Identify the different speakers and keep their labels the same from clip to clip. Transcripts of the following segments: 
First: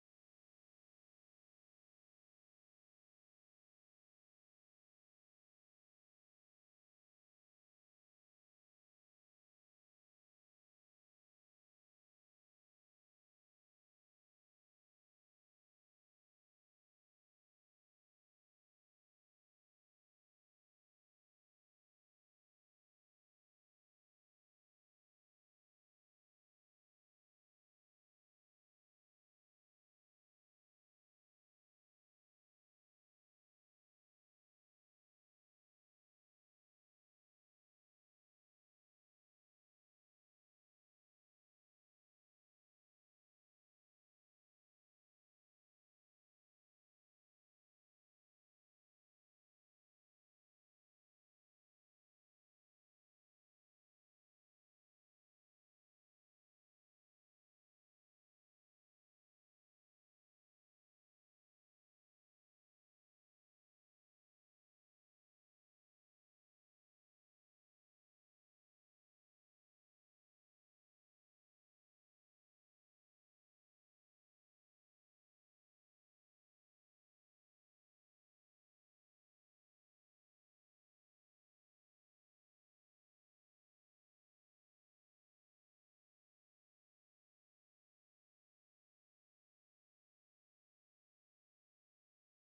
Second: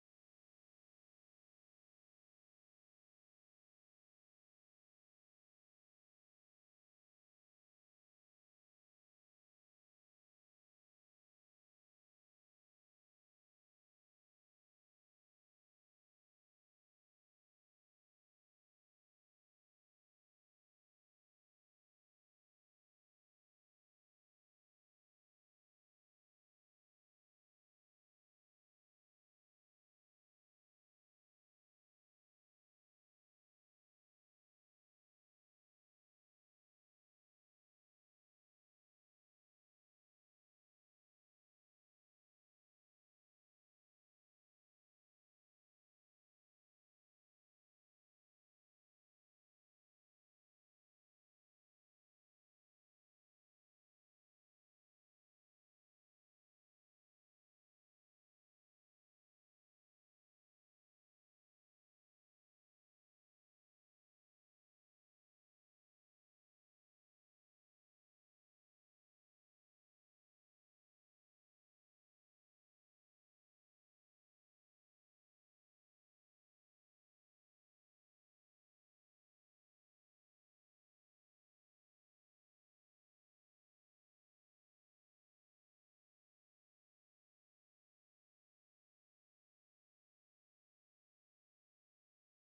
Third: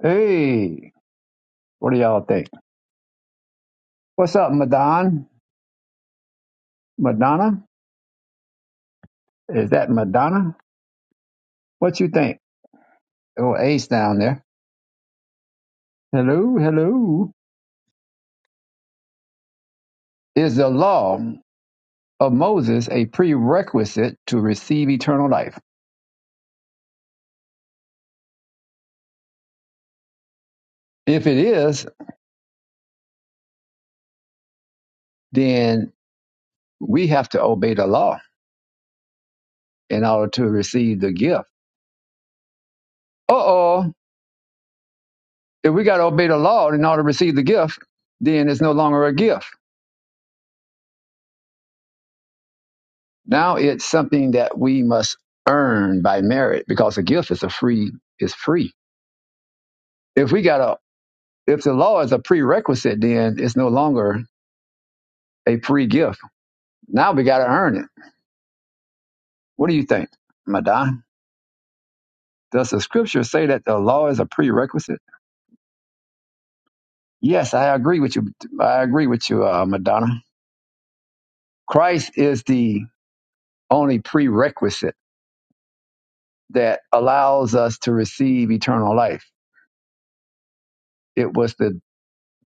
Speaker 1: Hey, what do y'all think? What's up, Madon? Madonna? Is that Madonna? What you think? Oh, Ace down there. Hello, hello. Is the law of Moses a prerequisite to receive eternal life? If it is, then we have to obey the law in order to receive the gift. Uh oh. If we got to obey the law in order to receive the gift, then it's no longer a gift. Now it's something that we must earn by merit because a gift is a free is free. If we got a if the law is a prerequisite, then it's no longer a free gift. Now we got to earn it. What do you think, Madonna? Does the scripture say that the law is a prerequisite? Yes, I agree with you. I agree with you, uh, Madonna. Christ is the only prerequisite that allows us to receive eternal life. It was the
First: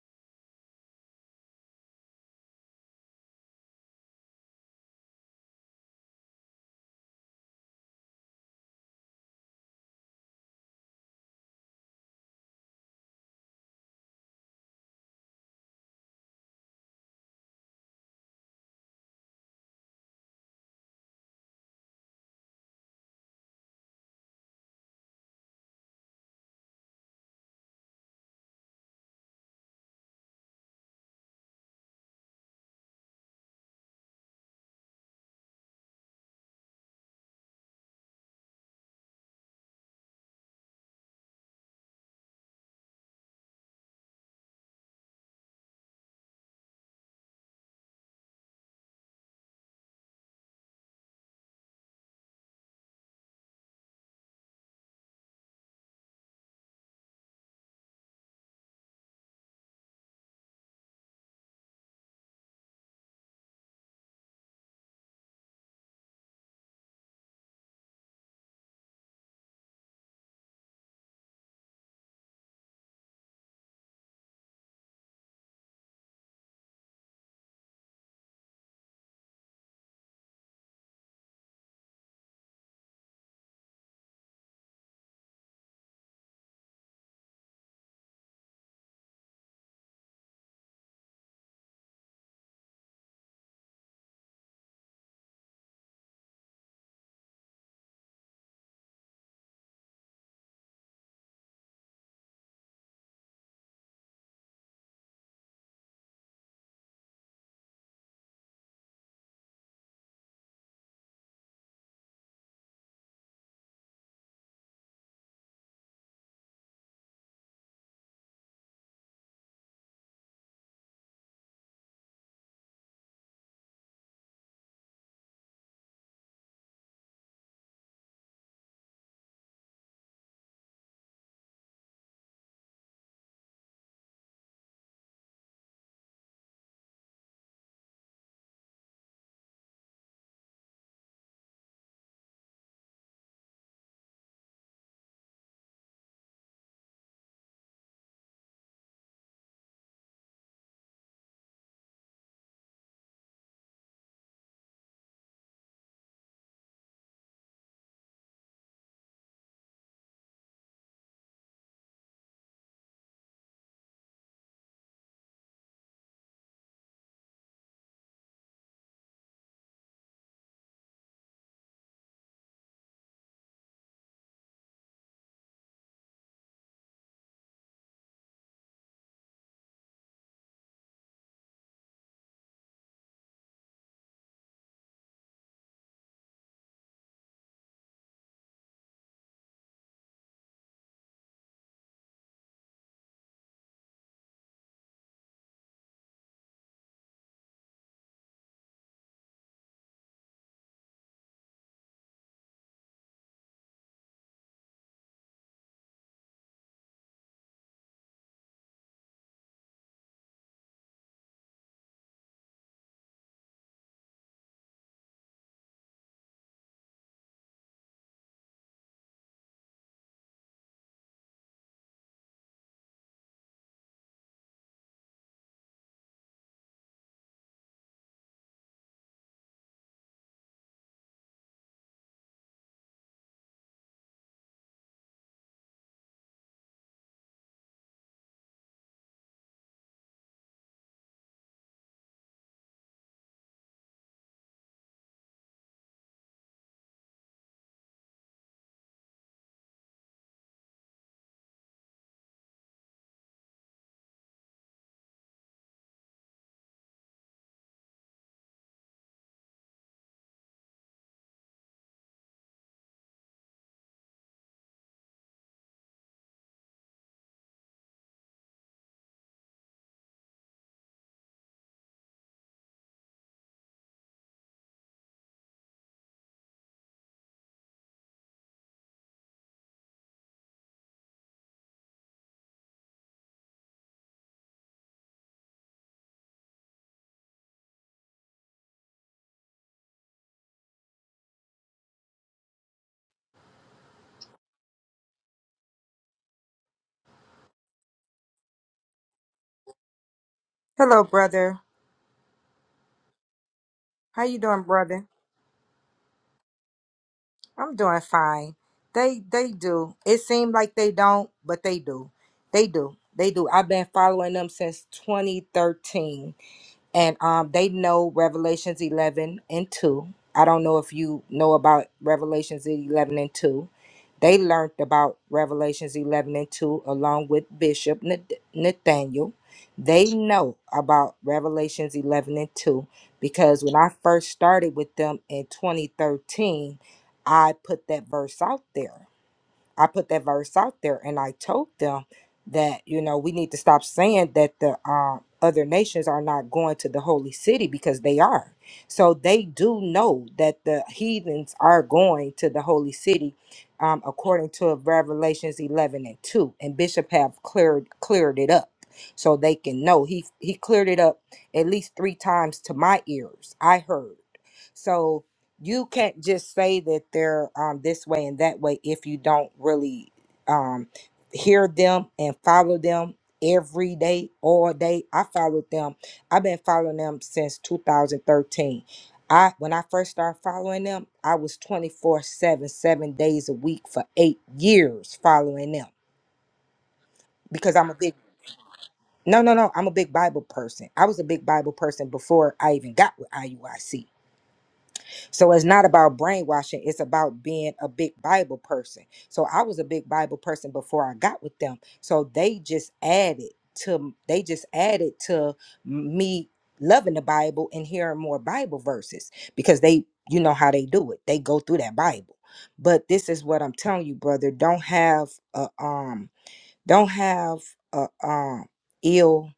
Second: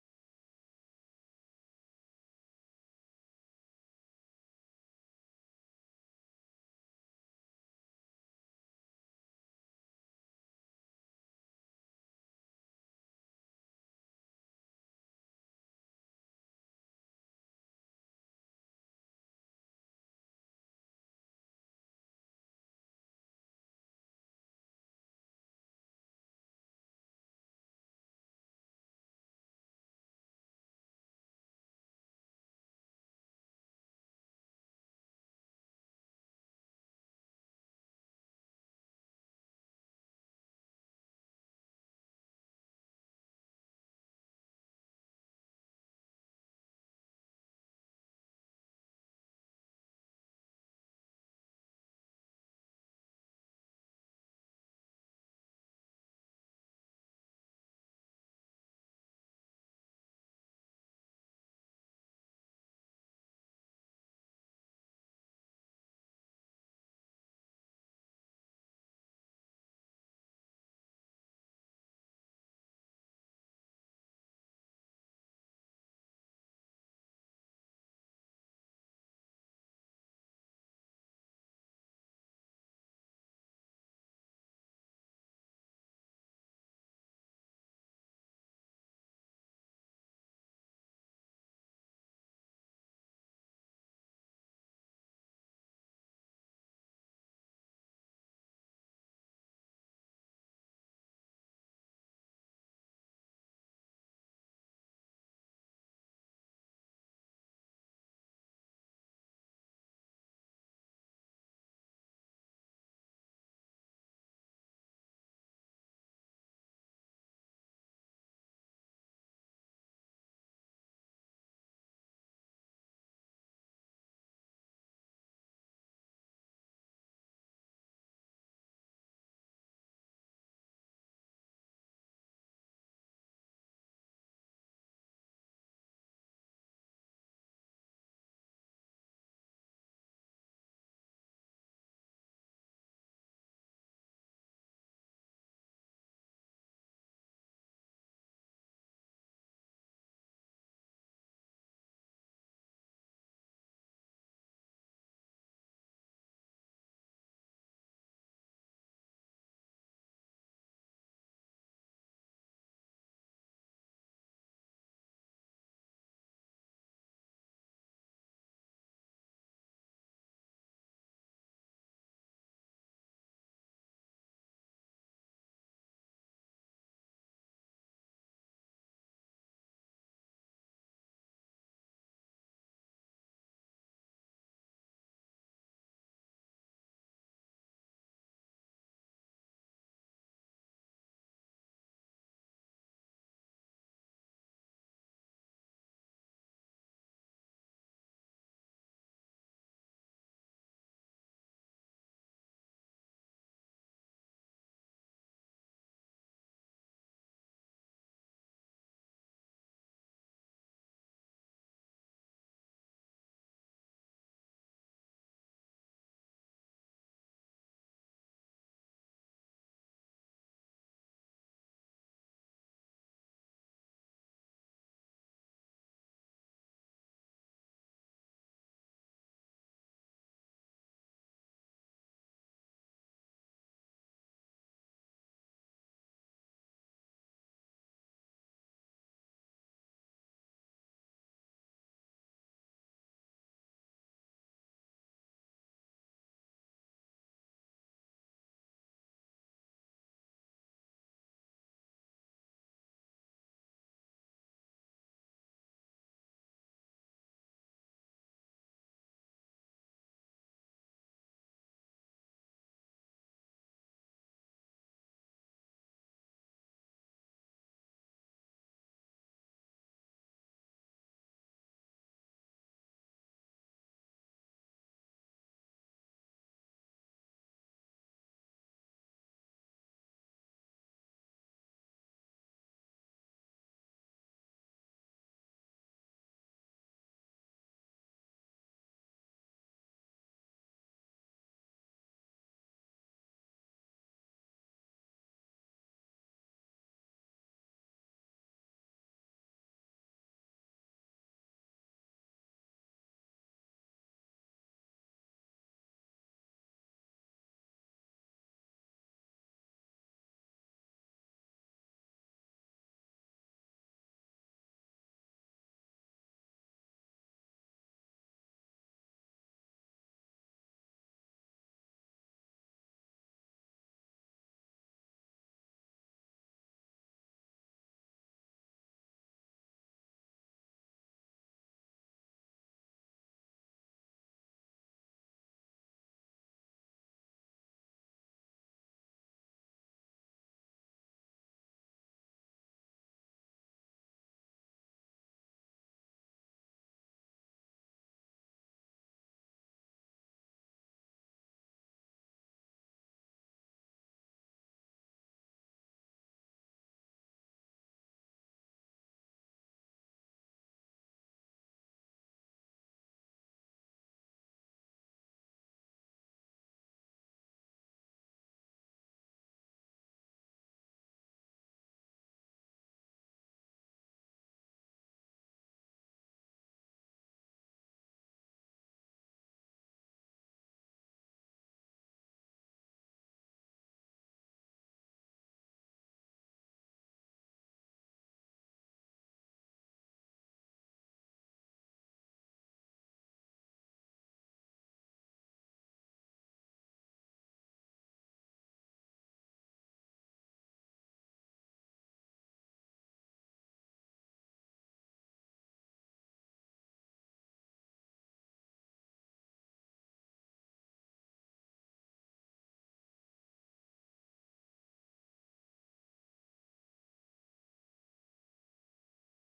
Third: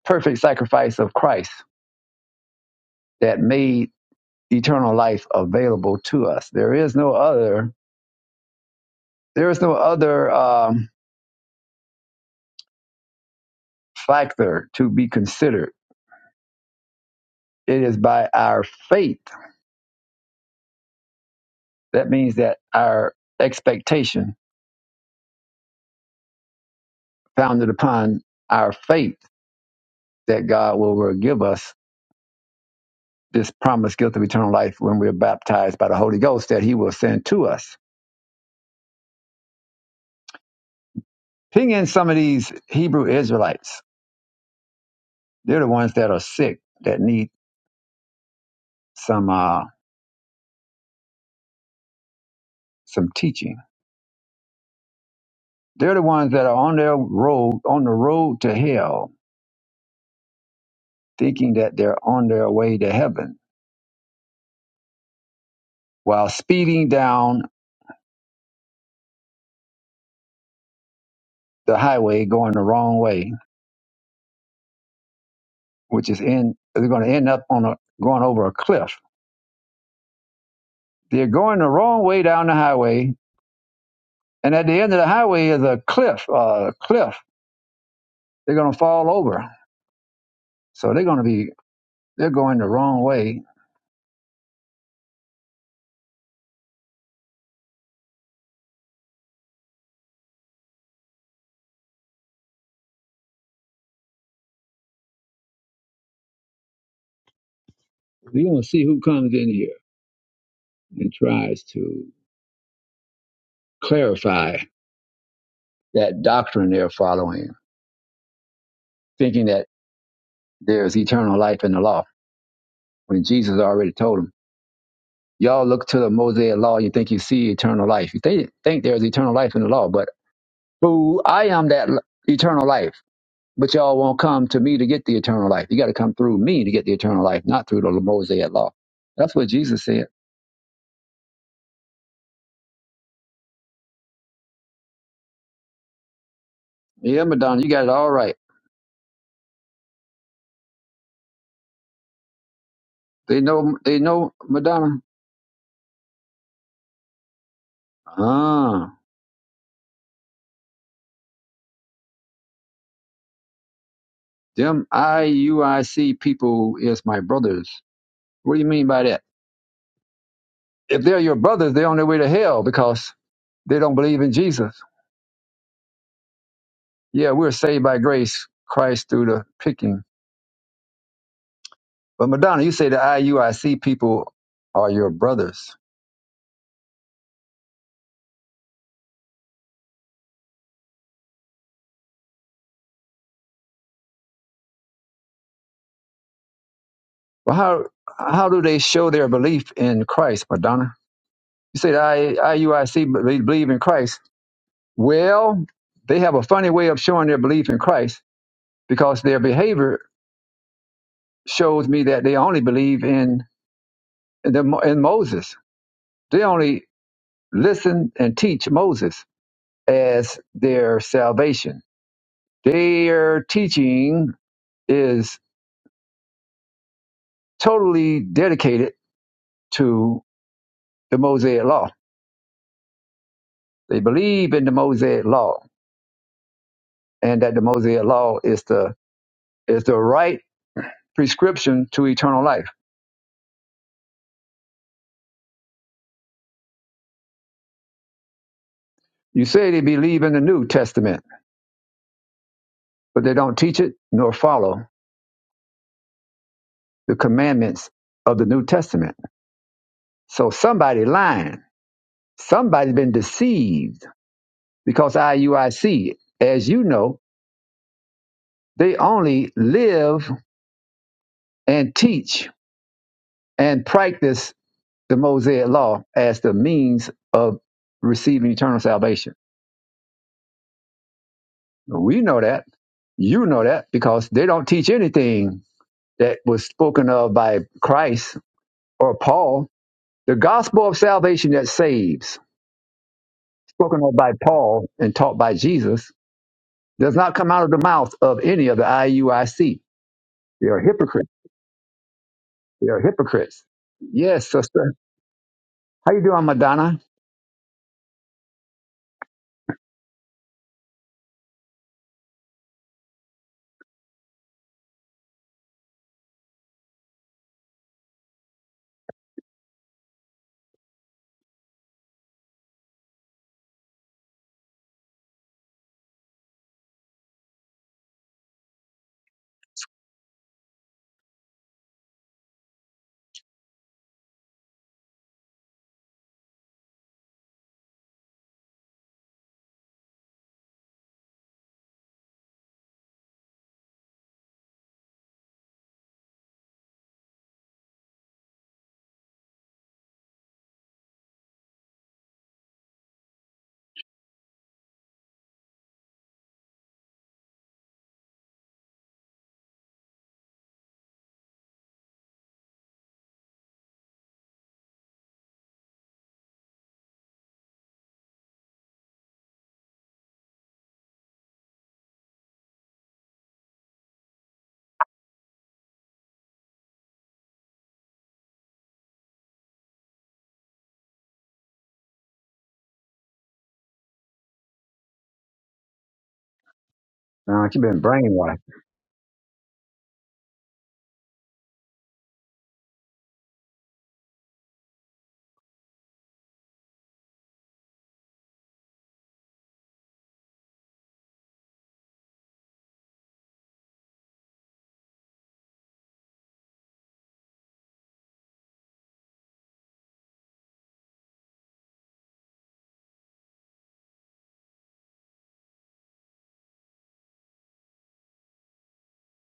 Speaker 1: perfect sacrifice of Christ that made eternal life available to us. There is no other. There is no other um, factor to be considered. It is by our faith. That means that our expectation, founded upon our faith, that God will, will give us this promised gift of eternal life when we are baptized by the Holy Ghost that He will send to us. Ping in some of these Hebrew Israelites. They're the ones that are sick that need some uh, some teaching They're the ones that are on their road, on the road to hell, thinking that they're on their way to heaven while speeding down the highway going the wrong way, which is in, they're going to end up on a, going over a cliff. They're going the wrong way down the highway. And at the end of the highway is a cliff, uh, cliff. They're going to fall over. So they're going to be, they're going the wrong way. You're going to see who comes in here and tries to clarify that doctrine they're following, thinking that there's eternal life in the law. When Jesus already told them, y'all look to the Mosaic law, you think you see eternal life. You think, think there's eternal life in the law, but boo, I am that l- eternal life. But y'all won't come to me to get the eternal life. You got to come through me to get the eternal life, not through the Mosaic law. That's what Jesus said. Yeah, Madonna, you got it all right. They know, they know, Madonna. Ah, them IUIC people is my brothers. What do you mean by that? If they're your brothers, they're on their way to hell because They don't believe in Jesus. Yeah, we're saved by grace, Christ through the picking. But Madonna, you say the IUIC people are your brothers. Well, how how do they show their belief in Christ, Madonna? You say the I, IUIC be- believe in Christ. Well, they have a funny way of showing their belief in Christ because their behavior shows me that they only believe in in, the, in Moses. They only listen and teach Moses as their salvation Their teaching is totally dedicated to the Mosaic law. They believe in the Mosaic law and that the Mosaic law is the is the right prescription to eternal life. You say they believe in the New Testament, but they don't teach it nor follow the commandments of the New Testament. So somebody lying, somebody been deceived because IUIC, as you know, they only live and teach and practice the Mosaic law as the means of receiving eternal salvation. We know that. You know that because they don't teach anything that was spoken of by Christ or Paul. The gospel of salvation that saves, spoken of by Paul and taught by Jesus, does not come out of the mouth of any of the IUIC. They are
Speaker 2: Hello,
Speaker 1: hypocrites.
Speaker 2: brother.
Speaker 1: They are hypocrites.
Speaker 2: How you
Speaker 1: Yes,
Speaker 2: doing,
Speaker 1: sister.
Speaker 2: brother?
Speaker 1: How you doing, Madonna?
Speaker 2: I'm doing fine. They they do. It seems like they don't, but they do. They do. They do. I've been following them since 2013. and um, they know Revelations 11 and 2. I don't know if you know about Revelations 11 and 2. They learned about Revelations 11 and 2 along with Bishop Nath- Nathaniel. They know about Revelations 11 and 2 because when I first started with them in 2013, I put that verse out there I put that verse out there and I told them that, you know, we need to stop saying that the um, other nations are not going to the holy city because they are. So they do know that the heathens are going to the holy city um, according to Revelations 11 and 2. And Bishop have cleared cleared it up so they can know. He, he cleared it up at least three times to my ears. I heard. So you can't just say that they're um this way and that way if you don't really um hear them and follow them every day all day i followed them i've been following them since 2013 i when i first started following them i was 24 7 7 days a week for eight years following them
Speaker 1: Uh,
Speaker 2: because
Speaker 1: you've
Speaker 2: i'm a
Speaker 1: been
Speaker 2: big
Speaker 1: brainwashed.
Speaker 2: no no no i'm a big bible person i was a big bible person before i even got with iuic So it's not about brainwashing, it's about being a big Bible person. So I was a big Bible person before I got with them. So they just added to they just added to me loving the Bible and hearing more Bible verses because they you know how they do it. They go through that Bible. But this is what I'm telling you, brother, don't have a um don't have a um ill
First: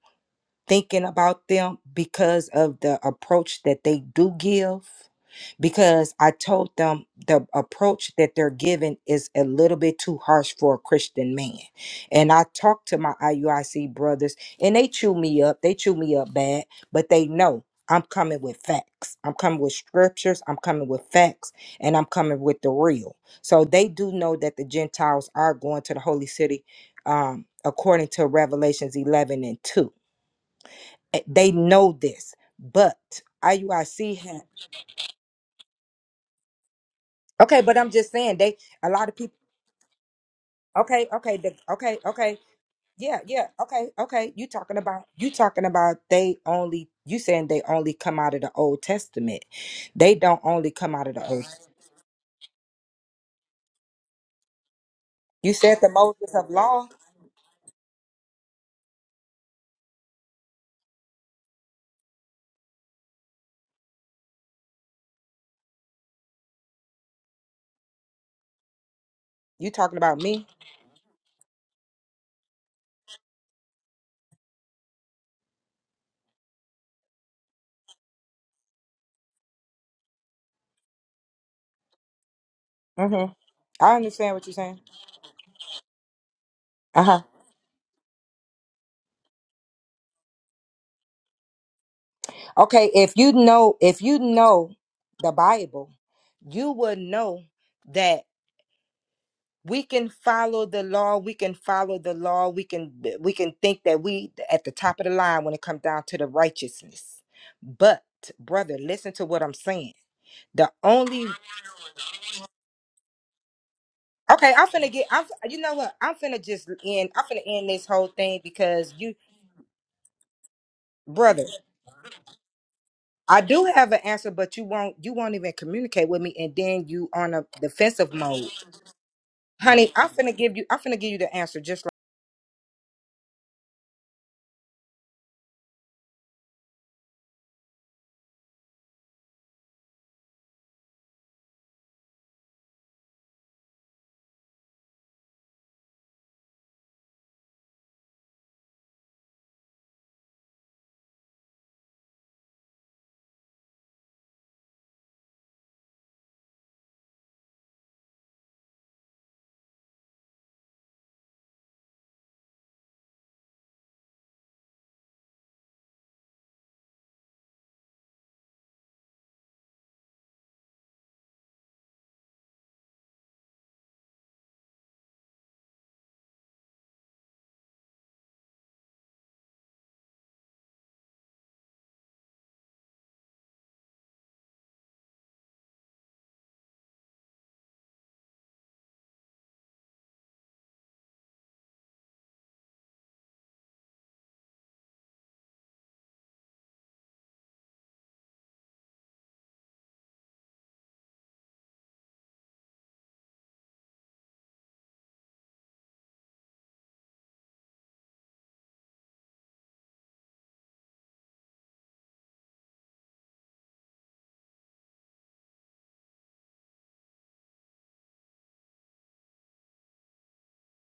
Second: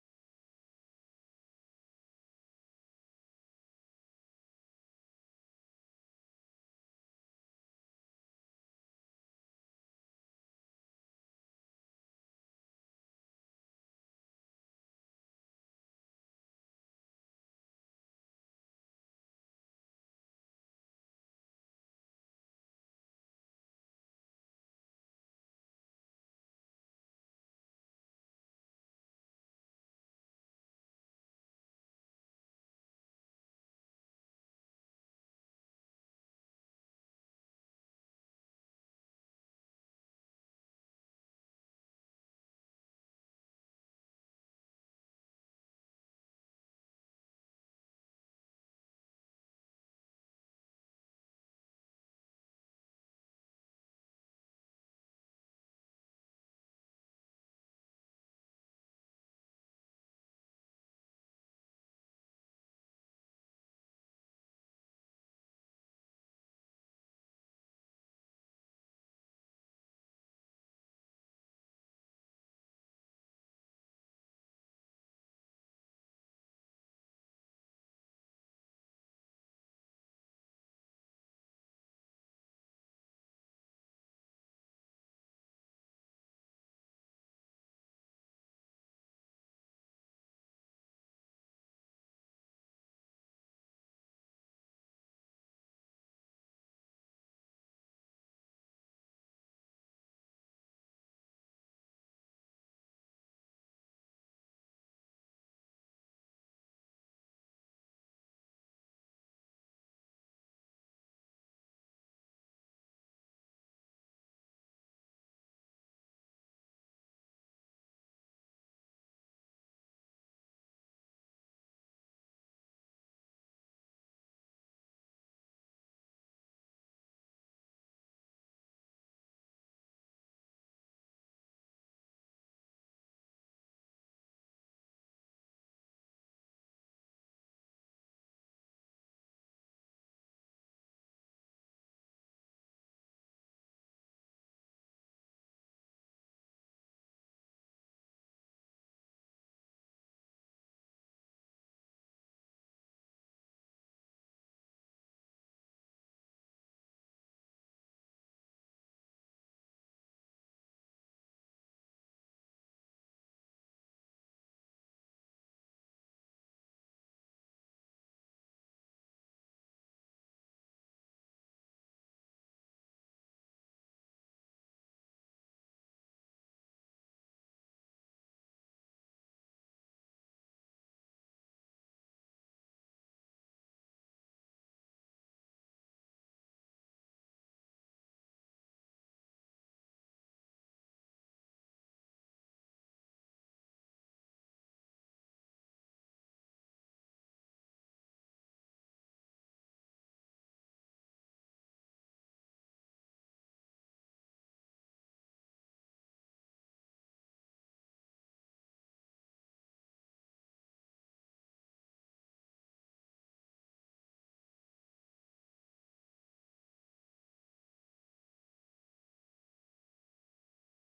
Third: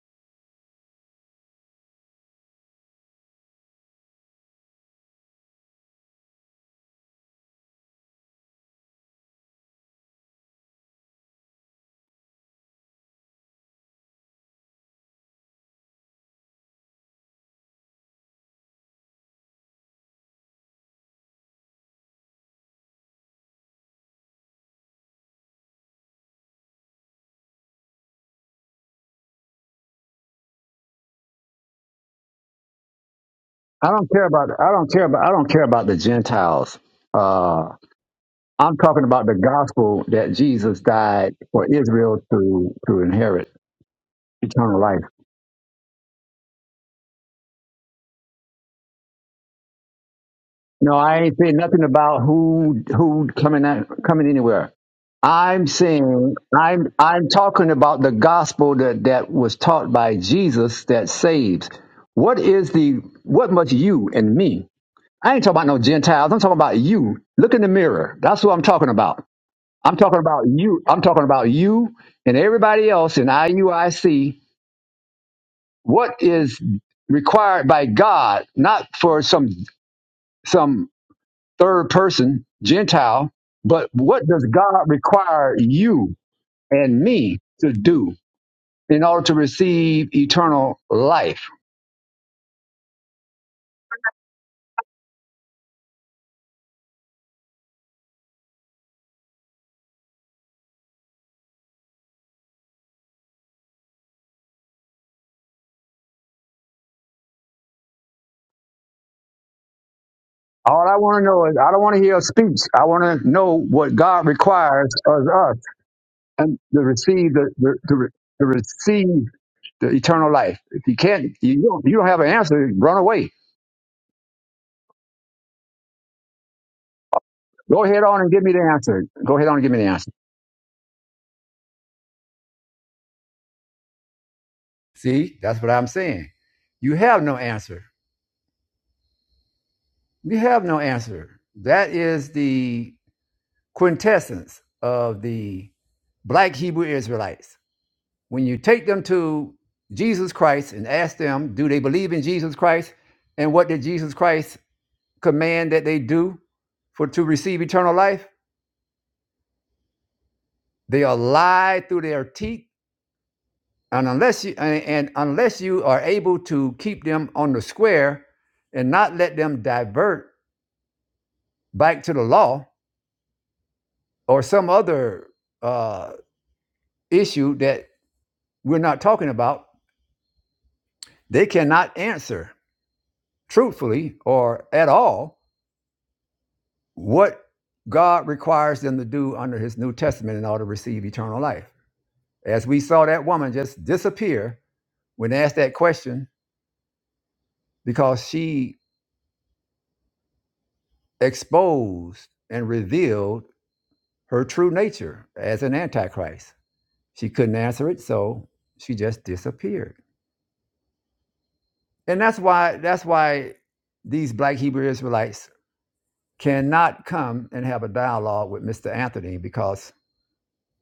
Speaker 2: thinking about them because of the approach that they do give because I told them the approach that they're giving is a little bit too harsh for a Christian man. And I talked to my IUIC brothers and they chew me up. They chew me up bad, but they know I'm coming with facts. I'm coming with scriptures. I'm coming with facts and I'm coming with the real. So they do know that the Gentiles are going to the holy city um, according to Revelations 11 and 2. Eh, They know this, but
Speaker 1: I don't
Speaker 2: IUIC
Speaker 1: care
Speaker 2: had.
Speaker 1: about. I don't care about. I don't care about the Gentiles.
Speaker 2: Okay,
Speaker 1: Uh,
Speaker 2: but I'm just saying they
Speaker 1: I'm
Speaker 2: a
Speaker 1: talking
Speaker 2: lot of
Speaker 1: about the
Speaker 2: people.
Speaker 1: gospel that Jesus
Speaker 2: Okay,
Speaker 1: died
Speaker 2: okay, the,
Speaker 1: for
Speaker 2: okay,
Speaker 1: Israel
Speaker 2: okay,
Speaker 1: to to
Speaker 2: yeah, yeah,
Speaker 1: inherit
Speaker 2: okay, okay. You talking
Speaker 1: eternal life.
Speaker 2: about you talking about they only you saying they only come out of the Old Testament. They don't only
Speaker 1: No,
Speaker 2: come out of
Speaker 1: I
Speaker 2: the
Speaker 1: ain't
Speaker 2: Old.
Speaker 1: saying nothing about who who coming at, coming anywhere.
Speaker 2: You
Speaker 1: I'm
Speaker 2: said the Moses
Speaker 1: saying
Speaker 2: of law.
Speaker 1: I'm I'm talking about the gospel that that was taught by Jesus that saves. What is the what must you and me? I ain't talking about no Gentiles. I'm talking about you. Look in the mirror. That's what I'm talking about.
Speaker 2: You
Speaker 1: I'm
Speaker 2: talking about
Speaker 1: talking about
Speaker 2: me?
Speaker 1: you. I'm talking about you and everybody else in IUIC what is required by God, not for some some third person Gentile,
Speaker 2: Mm-hmm.
Speaker 1: but
Speaker 2: I
Speaker 1: what
Speaker 2: understand
Speaker 1: does
Speaker 2: what you're saying.
Speaker 1: God require you and
Speaker 2: Uh huh.
Speaker 1: me to do in order to receive eternal life?
Speaker 2: Okay, if you know if you know the Bible, you would know that. we can follow the law we can follow the law we can we can think that we at the top of the line when it comes down to the righteousness but brother listen to what i'm saying the
Speaker 1: All I want
Speaker 2: only
Speaker 1: to know is I don't want to hear a speech. I want to know what God
Speaker 2: okay i'm
Speaker 1: requires
Speaker 2: finna get i'm
Speaker 1: of us
Speaker 2: you know what i'm finna
Speaker 1: and
Speaker 2: just
Speaker 1: to
Speaker 2: end i'm
Speaker 1: receive
Speaker 2: finna
Speaker 1: the,
Speaker 2: end
Speaker 1: the
Speaker 2: this
Speaker 1: to,
Speaker 2: whole
Speaker 1: re-
Speaker 2: thing
Speaker 1: to
Speaker 2: because you
Speaker 1: receive the eternal life. If you can't,
Speaker 2: brother
Speaker 1: you don't, you don't have an answer. Run away.
Speaker 2: i do have an answer but you won't you won't even communicate with me and then you on a
Speaker 1: Go ahead
Speaker 2: defensive
Speaker 1: on and give
Speaker 2: mode
Speaker 1: me the answer. Go ahead on and give me the
Speaker 2: honey
Speaker 1: answer.
Speaker 2: i'm finna give you i'm finna give you the answer just
Speaker 1: See, that's what I'm saying. You have no answer. You have no answer. That is the quintessence of the black Hebrew Israelites. When you take them to Jesus Christ and ask them, do they believe in Jesus Christ? And what did Jesus Christ command that they do for to receive eternal life? They are lied through their teeth. And unless you and and unless you are able to keep them on the square and not let them divert back to the law or some other uh, issue that we're not talking about, they cannot answer truthfully or at all what God requires them to do under his New Testament in order to receive eternal life. As we saw that woman just disappear when asked that question because she exposed and revealed her true nature as an antichrist. She couldn't answer it, so she just disappeared. And that's why that's why these black Hebrew Israelites cannot come and have a dialogue with Mr. Anthony because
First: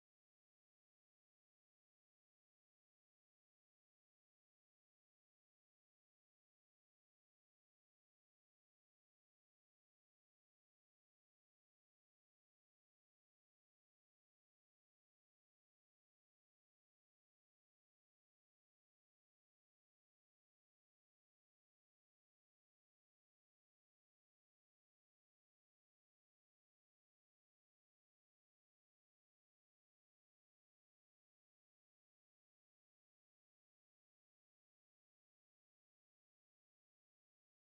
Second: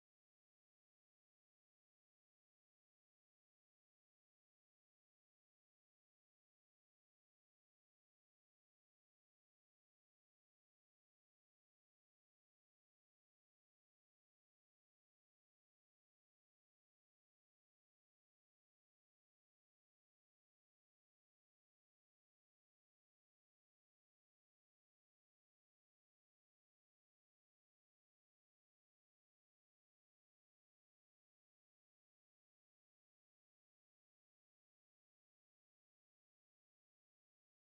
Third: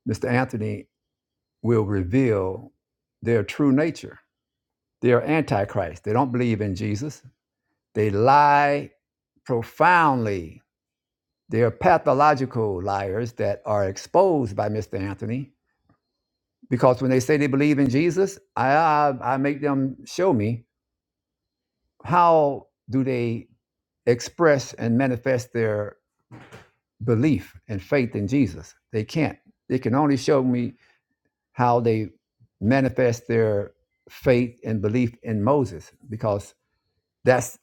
Speaker 1: Mr. Anthony will reveal their true nature. They are antichrist. They don't believe in Jesus. They lie profoundly. They are pathological liars that are exposed by Mr. Anthony because when they say they believe in Jesus, I I, I make them show me how do they express and manifest their belief and faith in Jesus. They can't. They can only show me how they manifest their faith and belief in Moses because that's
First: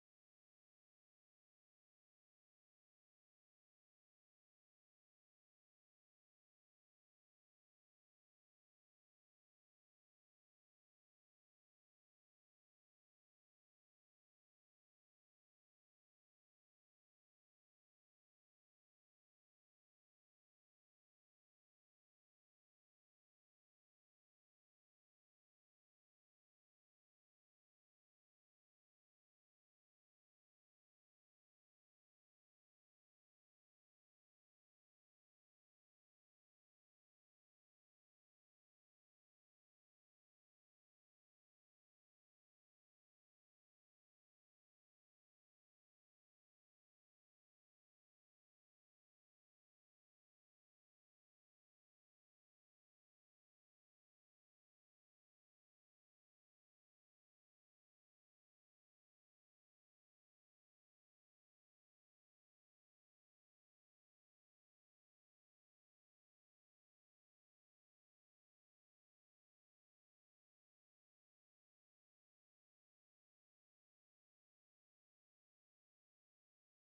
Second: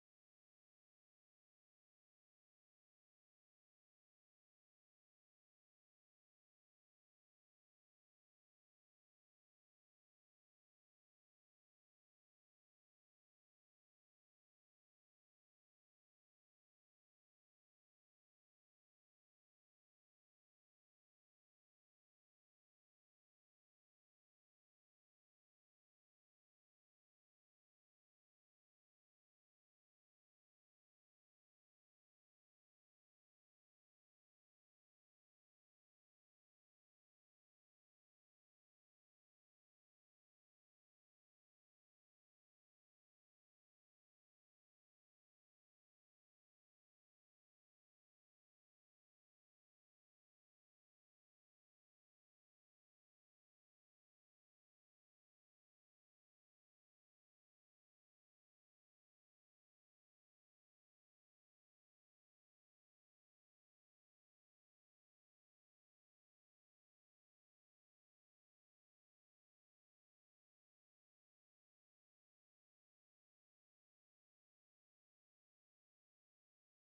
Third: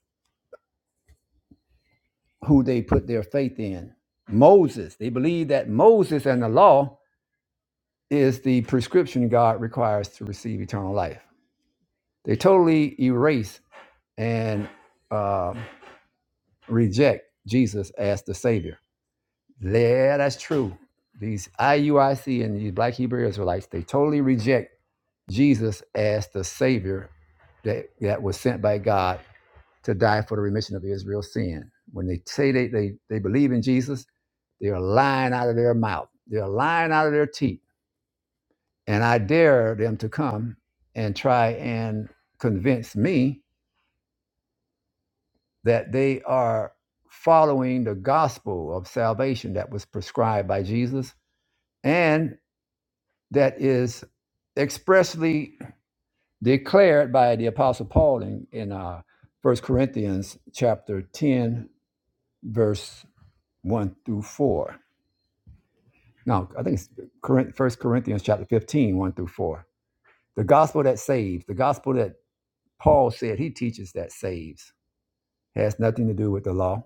Speaker 1: who they put their faith in. Moses. They believe that Moses and the law is the prescription God requires to receive eternal life. They totally erase and uh, reject Jesus as the Savior. Yeah, that's true. These IUIC and these Black Hebrew Israelites, they totally reject Jesus as the Savior that, that was sent by God to die for the remission of Israel's sin. When they say they, they, they believe in Jesus, they are lying out of their mouth, they're lying out of their teeth. And I dare them to come and try and convince me that they are following the gospel of salvation that was prescribed by Jesus and that is expressly declared by the apostle paul in, in uh, 1 corinthians chapter 10 verse 1 through 4 no i think it's First corinthians chapter fifteen, one through 4 the gospel that saves the gospel that paul said he teaches that saves has nothing to do with the law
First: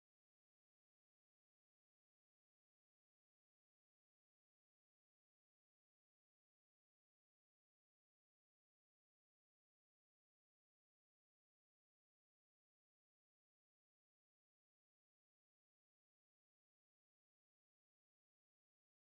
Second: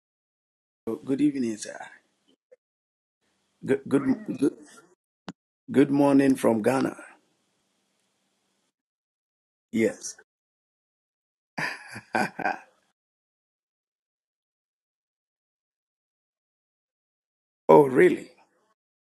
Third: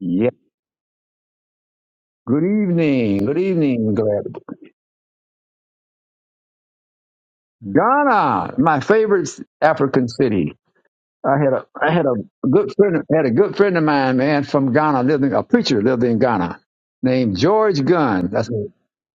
Speaker 1: yeah
Speaker 3: Good evening, sir.
Speaker 1: good evening good
Speaker 3: Good,
Speaker 1: evening glad
Speaker 3: good, good, good morning from Ghana.
Speaker 1: ghana my favorite african
Speaker 3: Yes.
Speaker 1: city I had a I had a good
Speaker 3: oh,
Speaker 1: friend had a good friend of mine, man, from Ghana, living a preacher lived in Ghana, named George Gunn.
Speaker 3: really?
Speaker 1: That's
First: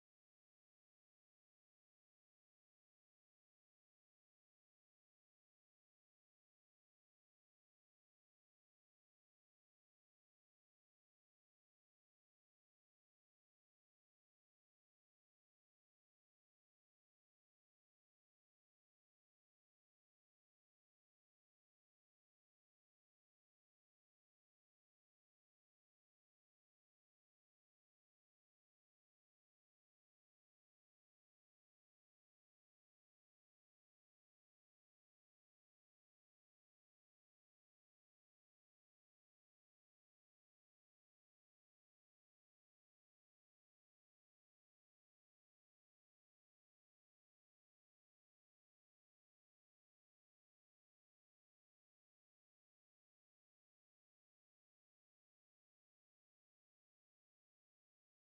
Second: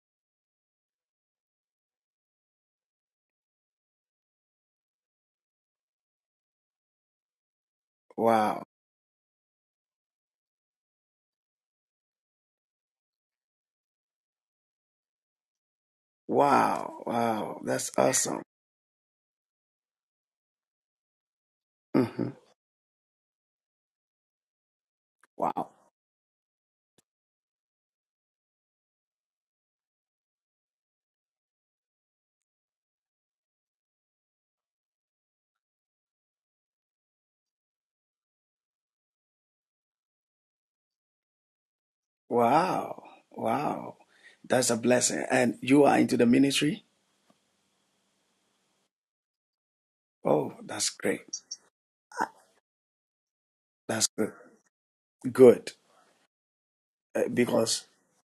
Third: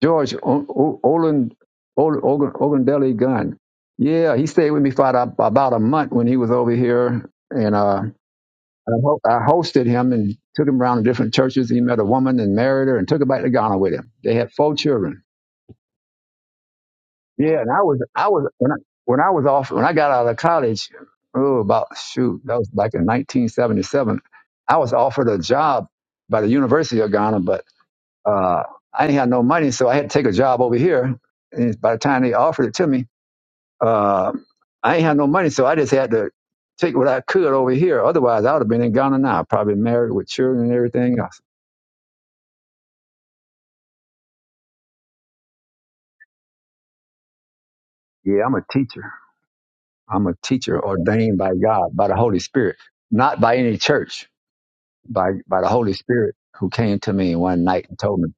Speaker 1: George o- O- Olin Olin Ogun- Ogundele Gunn. Yeah, he stayed with me for about about a month when he was over here, and uh,
Speaker 3: Wow.
Speaker 1: I, ho- I hosted him and took him around to different churches. He met a woman and married her and took her back to Ghana with him. They had four children.
Speaker 3: Wow.
Speaker 1: Yeah,
Speaker 3: Wow.
Speaker 1: and I
Speaker 3: That's
Speaker 1: was, I
Speaker 3: awesome.
Speaker 1: was when I when I was off when I got out of college, oh, about
Speaker 3: hmm
Speaker 1: shoot, that was back in 1977. I was offered a
Speaker 3: Wow.
Speaker 1: job by the University of Ghana, but uh, I didn't have no money, so I had to take a job over here. And by the time they offered it to me, uh, I ain't had no money, so I just had to take what I could over here. Otherwise, I would have been in Ghana now, probably married with children and everything else.
Speaker 3: Wow. Wow. That's a blessing. And you are into the ministry?
Speaker 1: Yeah, I'm a teacher. I'm a
Speaker 3: Oh,
Speaker 1: teacher
Speaker 3: that's great.
Speaker 1: ordained by God, by the Holy Spirit, not by any
Speaker 3: That's
Speaker 1: church.
Speaker 3: good.
Speaker 1: by by the
Speaker 3: Good.
Speaker 1: Holy Spirit who came to
Speaker 3: Uh,
Speaker 1: me one
Speaker 3: because,
Speaker 1: night and told me,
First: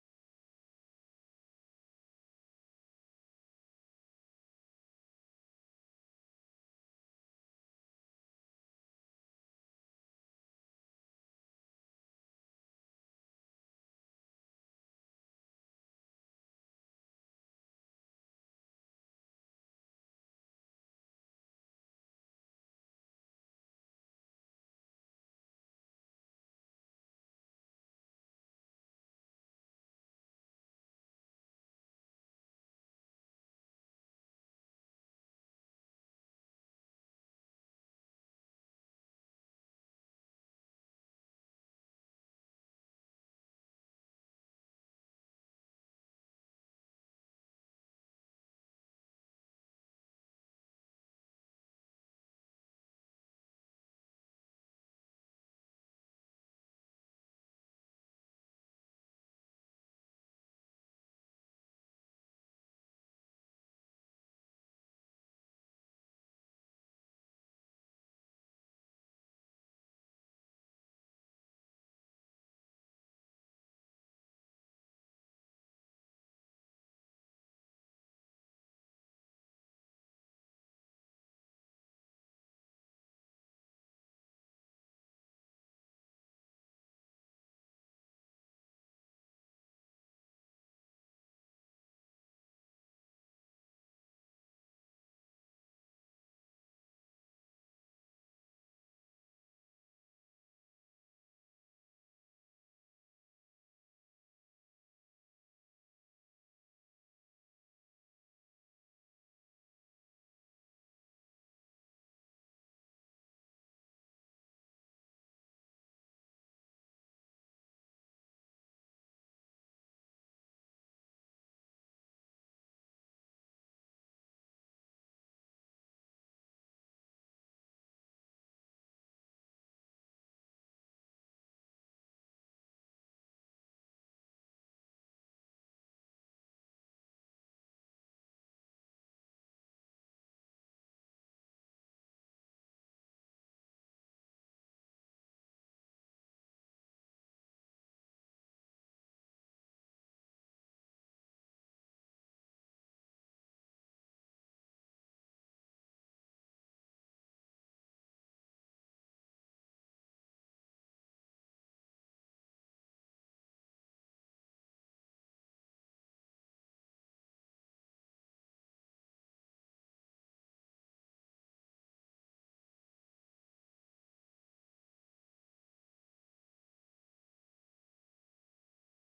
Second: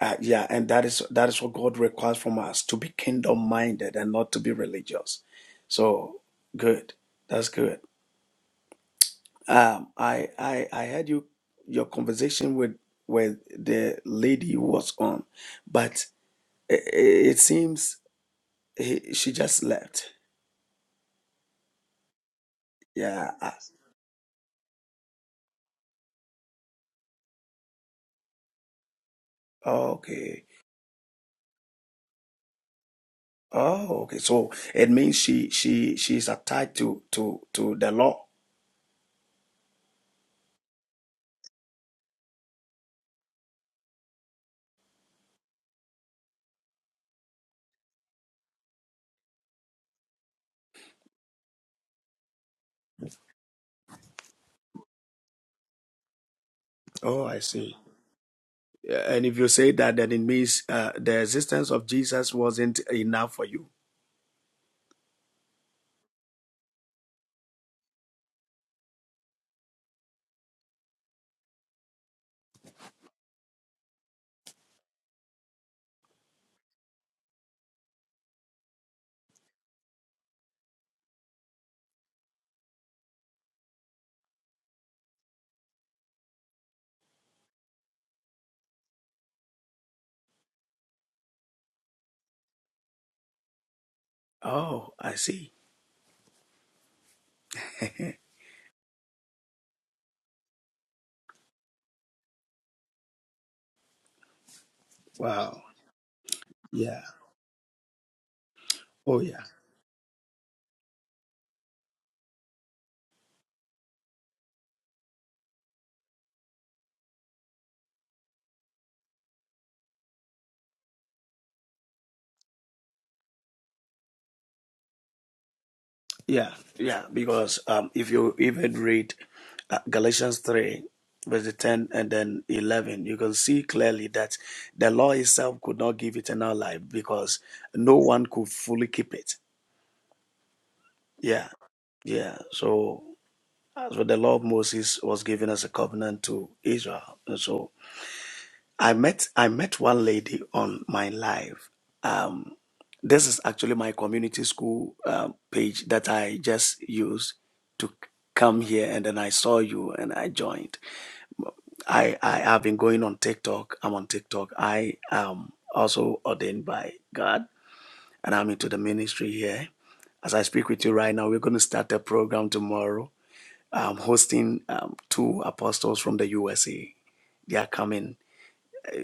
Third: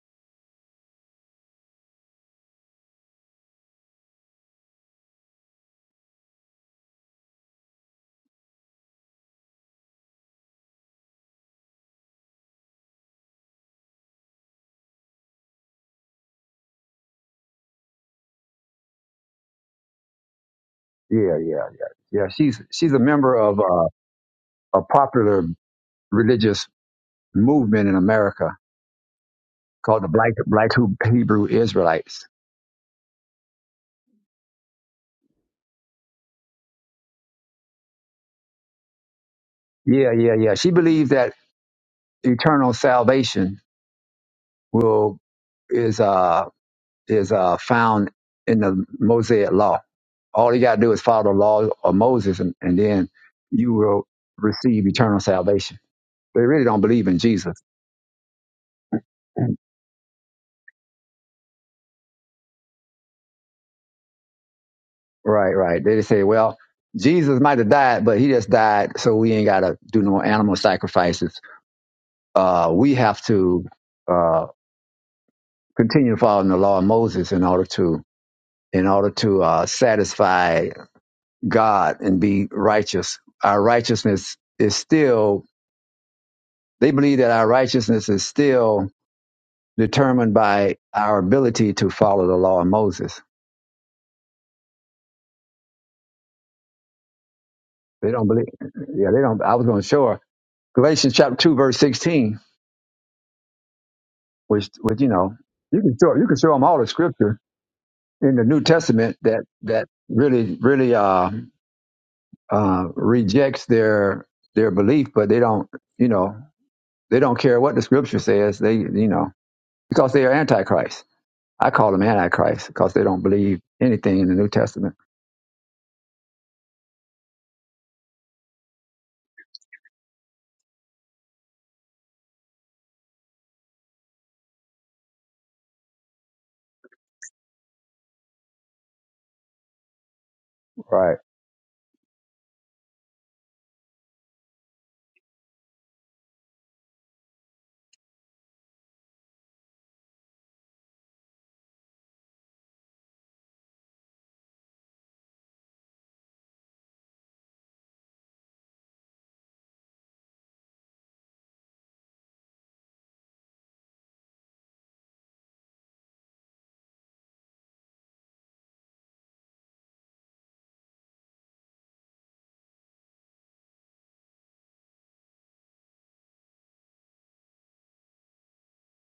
Speaker 3: uh, yeah, and that is that is what God requires from us to be kingdom minded and not to be religious. So, good. That's good. Um, I I I had you your conversation with with the lady who was on, but it, it seems he, she just left.
Speaker 1: yeah, yeah, yeah, yeah. She's she's a
Speaker 3: Yeah.
Speaker 1: member
Speaker 3: I-
Speaker 1: of uh, a popular religious movement in America called the Black
Speaker 3: Okay.
Speaker 1: Black Hebrew Israelites.
Speaker 3: Oh, okay. So it means she she she's attached to to to the law.
Speaker 1: Yeah, yeah, yeah. She believes that eternal salvation will is uh is uh found in the Mosaic law. All you gotta do is follow the law of Moses, and, and then you will receive eternal salvation. They really don't believe in
Speaker 3: Oh, I
Speaker 1: Jesus.
Speaker 3: see. Yeah, And if you say that, then it means uh, the existence of Jesus wasn't enough for you.
Speaker 1: Right, right. They just say, well, Jesus might have died, but he just died, so we ain't got to do no more animal sacrifices. Uh, we have to uh, continue following the law of Moses in order to in order to uh, satisfy God and be righteous. Our righteousness is still. They believe that our righteousness is still determined by our ability to follow the law of Moses.
Speaker 3: Oh, I see.
Speaker 1: They don't believe. Yeah, they don't. I was going to show her Galatians chapter two, verse sixteen which which you know
Speaker 3: Wow.
Speaker 1: you can show you can show them all the
Speaker 3: Yeah.
Speaker 1: scripture in the New Testament
Speaker 3: Oh, yeah.
Speaker 1: that that really really uh, uh, rejects their their belief, but they don't you know they don't care what the scripture says. They you know because they are antichrist. I call them antichrist because they don't believe anything in the New Testament.
Speaker 3: Yeah, yeah, because um, if you even read uh, Galatians 3, verse 10 and then 11, you can see clearly that the law itself could not give eternal life because no one could fully keep it.
Speaker 1: Right.
Speaker 3: Yeah, yeah. So, so the law of Moses was given as a covenant to Israel. And So, I met I met one lady on my live. Um, this is actually my community school um, page that I just used to come here, and then I saw you and I joined. I I have been going on TikTok. I'm on TikTok. I am also ordained by God, and I'm into the ministry here. As I speak with you right now, we're going to start a program tomorrow. I'm hosting um, two apostles from the USA. They are coming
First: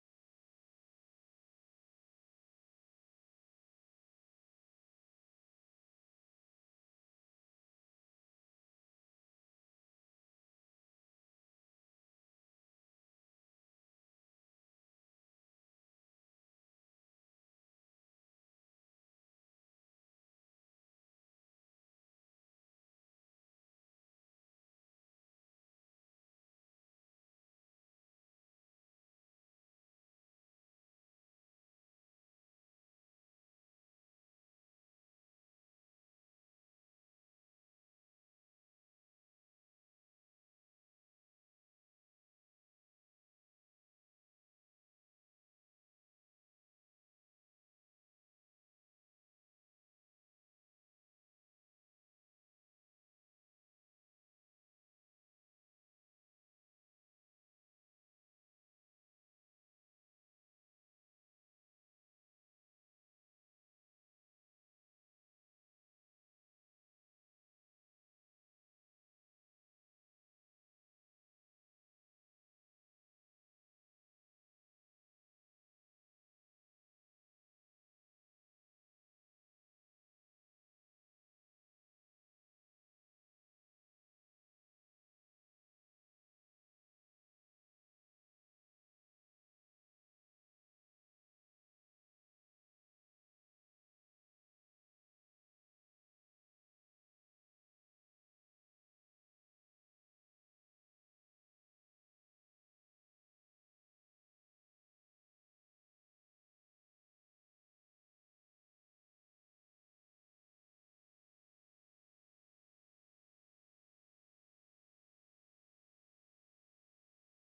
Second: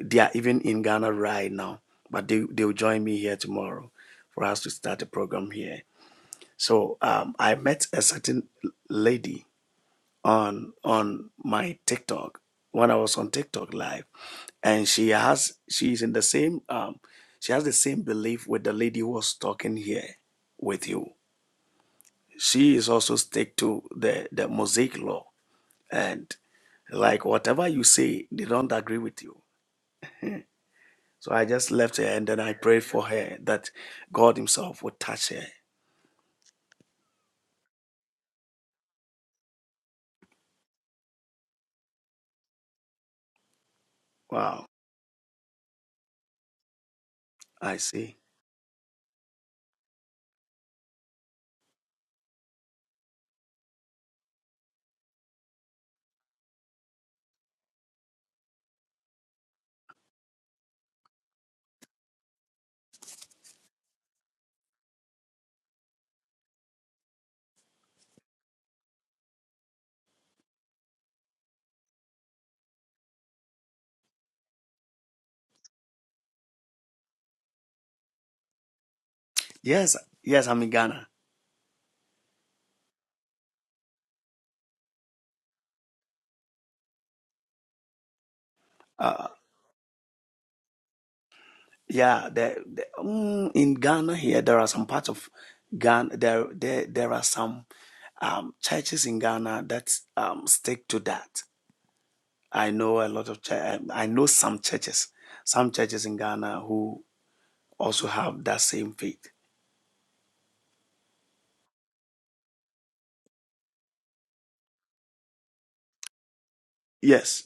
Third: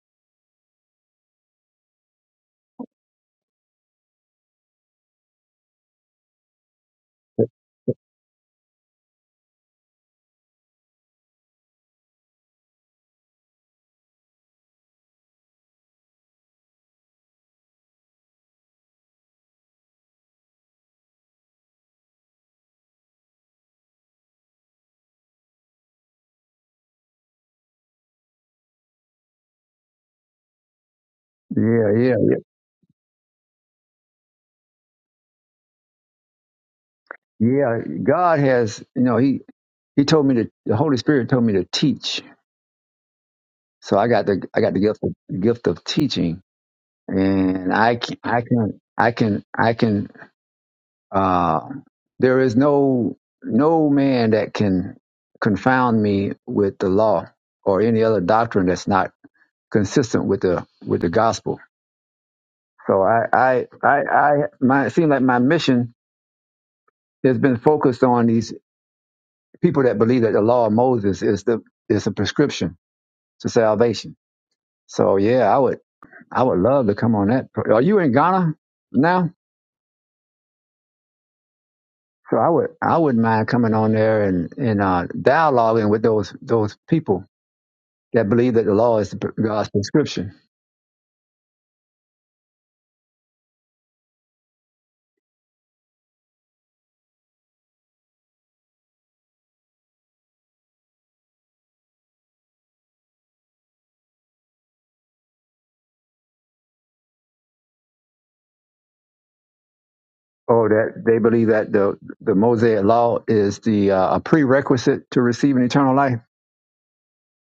Speaker 3: they are even in Ghana right now, but they, they'll join me here tomorrow for us to start a program here. So um, I met a certain lady on on my TikTok when I was on TikTok live, and she has she's in the same um, she has the same belief with the lady who was talking here with you. She is also stick to the the Mosaic law and like whatever you say, they don't agree with you So I just
Speaker 1: Yeah.
Speaker 3: left her
Speaker 1: Yeah.
Speaker 3: and
Speaker 1: Yeah.
Speaker 3: then I prayed for her that God Himself would touch her.
Speaker 1: Yeah. God has you know he he told me to the Holy Spirit told me to teach. So I got the I
Speaker 3: Wow,
Speaker 1: got the gift of, gift of teaching and
Speaker 3: I
Speaker 1: I
Speaker 3: see.
Speaker 1: can, I can, I can, I can. Uh, there is no no man that can confound me with the law or any other doctrine that's not consistent with the with the gospel. So I, I, I, I my it seems like my mission has been focused on these people that believe that the law of Moses is the is a prescription to salvation. So yeah, I would, I would love to come on that. Are you in Ghana now?
Speaker 3: Yes, yes, I'm in Ghana.
Speaker 1: So I would I wouldn't mind coming on there and and uh, dialoguing with those those people that believe that the law is
Speaker 3: Uh,
Speaker 1: God's prescription,
Speaker 3: yeah, the, the, mm, in Ghana here there are some parts of Ghana there there there are some um, churches in Ghana that um, stick to that. I know a lot of chur- um, I know some churches, some churches in Ghana who also have that same faith.
Speaker 1: or that they believe that the the Mosaic law is the uh, a prerequisite to receiving eternal life.
Speaker 3: Yes,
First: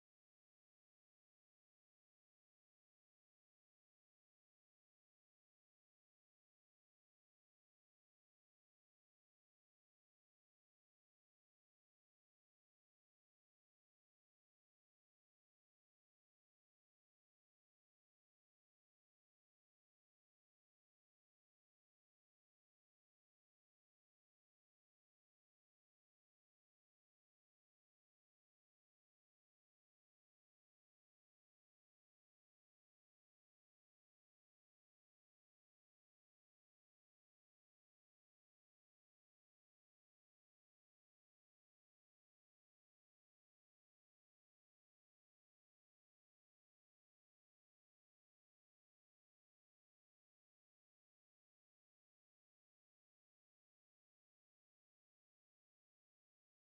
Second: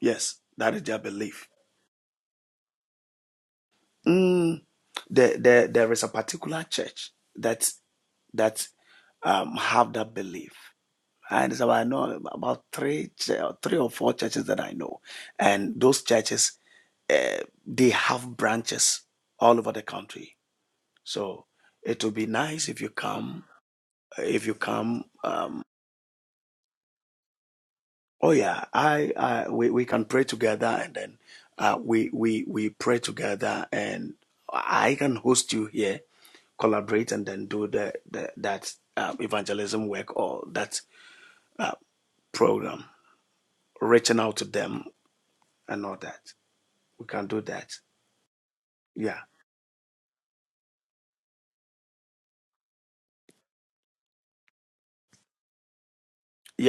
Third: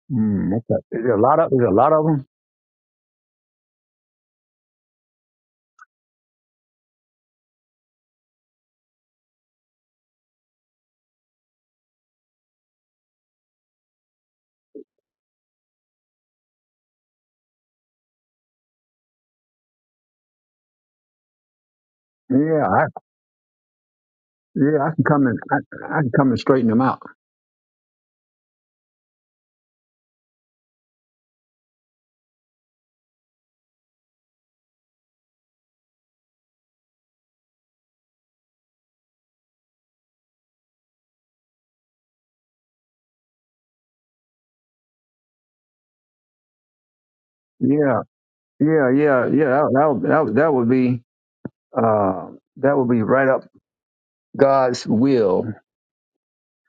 Speaker 3: yes,
Speaker 1: Hmm,
Speaker 3: that
Speaker 1: okay.
Speaker 3: is their
Speaker 1: There's a
Speaker 3: belief.
Speaker 1: lot of there's a lot of them.
Speaker 3: Mm, there, there, there is a particular church that that um, have that belief. And so I know about three, ch- three or four churches that I know, and those churches uh, they have branches all over the country. So it will be
Speaker 1: Yeah,
Speaker 3: nice if
Speaker 1: I,
Speaker 3: you come. If you
Speaker 1: yeah, I can
Speaker 3: come,
Speaker 1: come and
Speaker 3: um,
Speaker 1: I, I can come and straighten them out.
Speaker 3: oh yeah, I, I we, we can pray together, and then uh, we we we pray together, and I can host you here collaborate and then do the, the that uh, evangelism work or that uh, program, reaching out to them and all that. We can do that.
Speaker 1: Yeah, yeah,
Speaker 3: Yeah.
Speaker 1: yeah, yeah. That that that, would- that would be uh, that would be right up God's will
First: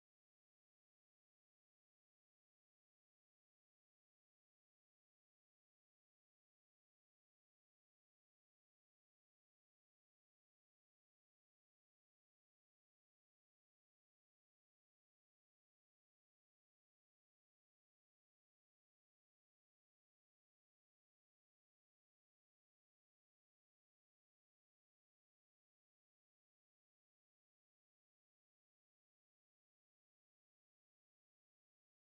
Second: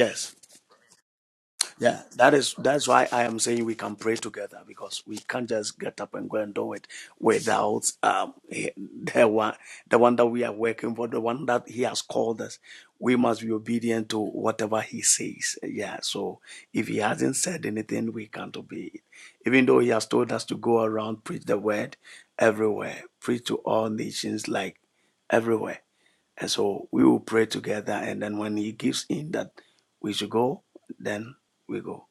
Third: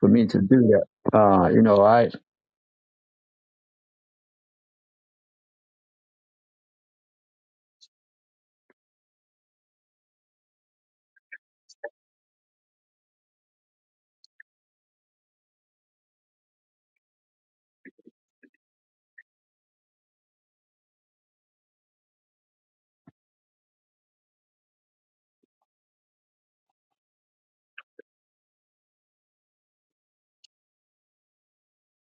Speaker 1: for me to do that. Uh, you know,
Speaker 3: Yeah,
Speaker 1: I.
Speaker 3: that is that's why I am saying we can pray together because we can't just get up and go and do it without um the one the one that we are working for, the one that he has called us. We must be obedient to whatever he says. Yeah. So if he hasn't said anything, we can't obey it. Even though he has told us to go around preach the word everywhere, preach to all nations like everywhere. And so we will pray together. And then when he gives in that we should go, then we go.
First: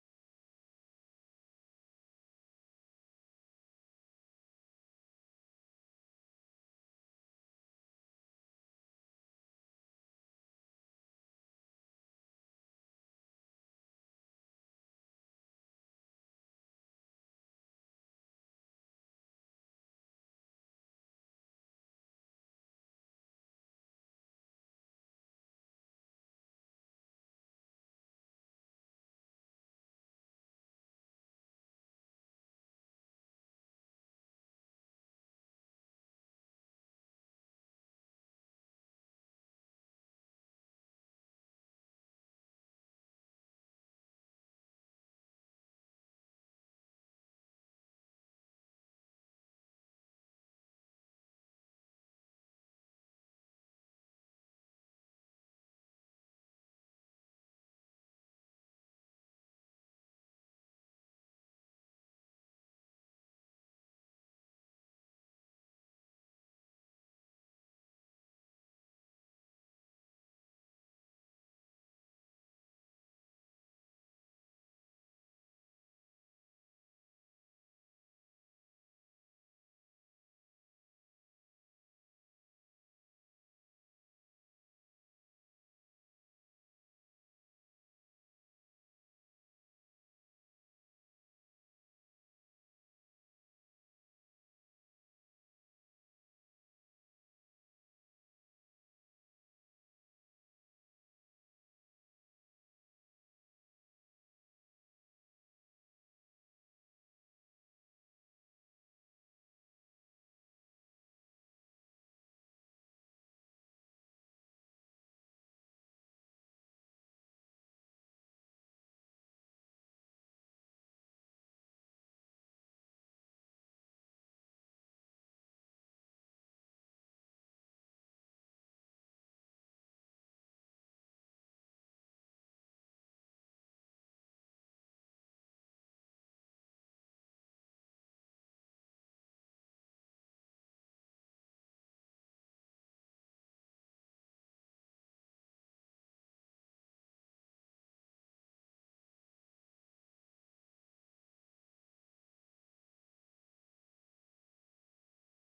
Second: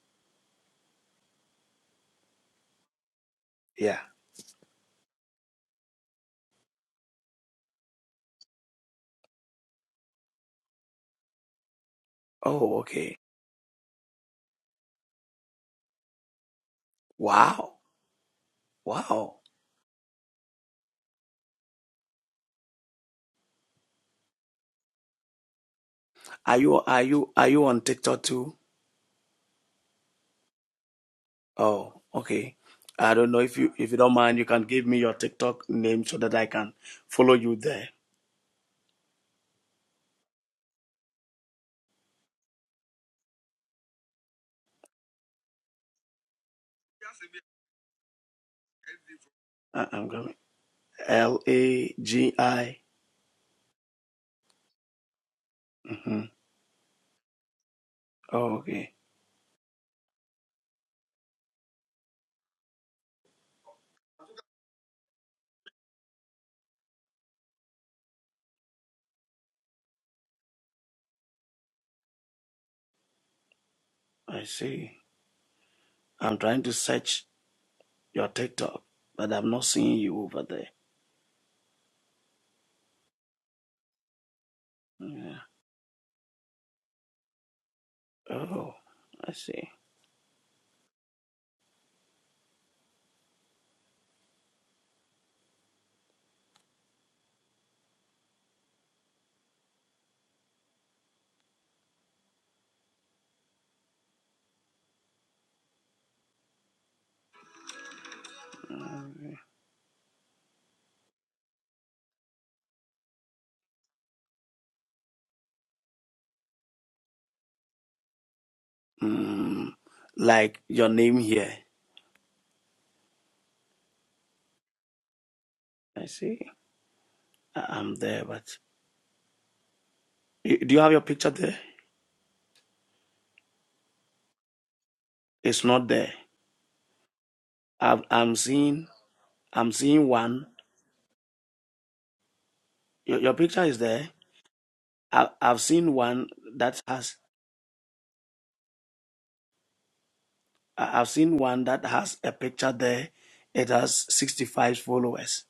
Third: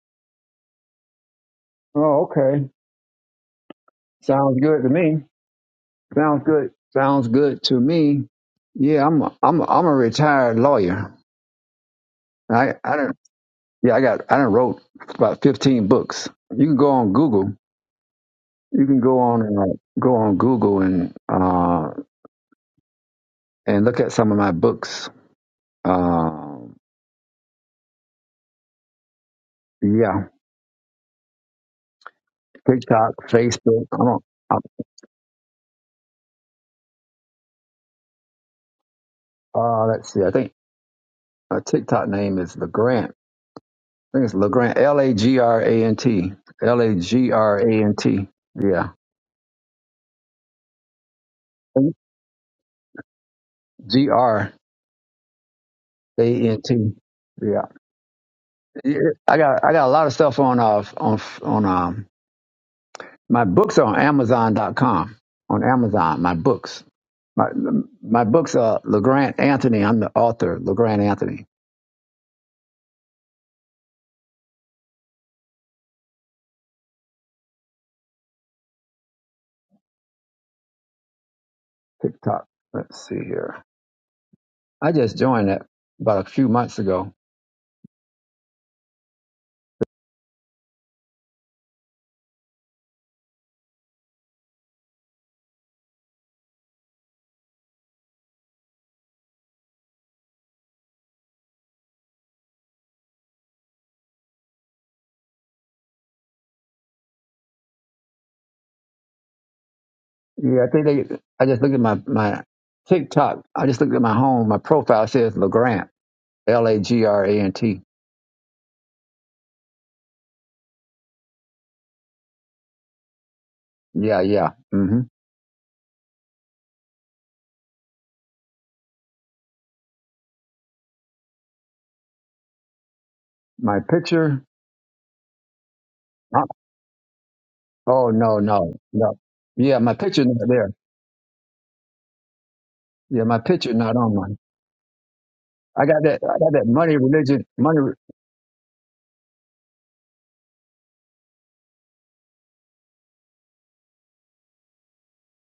Speaker 1: Oh, okay.
Speaker 3: Yeah.
Speaker 1: Sounds good to me. Sounds good. Sounds good to me. Yeah, I'm a, I'm a, I'm a retired lawyer. I
Speaker 3: Oh,
Speaker 1: I don't
Speaker 3: okay.
Speaker 1: yeah I got I done wrote about 15 books. You can go on Google.
Speaker 3: Wow.
Speaker 1: You can go
Speaker 3: Wow.
Speaker 1: on uh, go on Google and uh and look at some of my books.
Speaker 3: Are
Speaker 1: Um,
Speaker 3: you are you are you on TikTok too?
Speaker 1: yeah,
Speaker 3: Oh, okay. I
Speaker 1: TikTok,
Speaker 3: don't know if you
Speaker 1: Facebook.
Speaker 3: if you
Speaker 1: I'm
Speaker 3: don't
Speaker 1: on.
Speaker 3: mind, you
Speaker 1: I'm,
Speaker 3: can give me your TikTok name so that I can follow you there.
Speaker 1: uh, let's see. I think my TikTok name is Legrant. I think it's Legrant. L A G R A N T. L A G R A N T. Yeah.
Speaker 3: I, I'm going L A G I.
Speaker 1: G R A
Speaker 3: Mhm.
Speaker 1: N T. Yeah,
Speaker 3: Oh, okay.
Speaker 1: Yeah, I got I got a lot of stuff on uh on on um my books are on amazon dot com on Amazon my books my my books are Legrand Anthony I'm the author Legrand Anthony
Speaker 3: I see. I'm trying to search your TikTok, but I'm not seeing you over there.
Speaker 1: TikTok let's see here I just
Speaker 3: Yeah.
Speaker 1: joined it about a few months ago
Speaker 3: Oh, I see.
Speaker 1: yeah I think they I just looked at my my TikTok I just looked at my home my profile it says Legrand L A G R A N T
Speaker 3: Mm, like your name here.
Speaker 1: yeah yeah hmm
Speaker 3: I see. I- I'm there, but Y- do you have your picture there?
Speaker 1: my picture
Speaker 3: It's not there. I've,
Speaker 1: Oh
Speaker 3: I'm
Speaker 1: no, no,
Speaker 3: seeing.
Speaker 1: no.
Speaker 3: I'm
Speaker 1: Yeah, my
Speaker 3: seeing
Speaker 1: picture
Speaker 3: one.
Speaker 1: not there.
Speaker 3: Your,
Speaker 1: Yeah,
Speaker 3: your
Speaker 1: my
Speaker 3: picture
Speaker 1: picture
Speaker 3: is
Speaker 1: not
Speaker 3: there.
Speaker 1: on mine.
Speaker 3: I, I've
Speaker 1: I
Speaker 3: seen
Speaker 1: got that.
Speaker 3: one
Speaker 1: I got that
Speaker 3: that
Speaker 1: money
Speaker 3: has.
Speaker 1: religion money.
Speaker 3: I- I've seen one that has a picture there. It has 65 followers.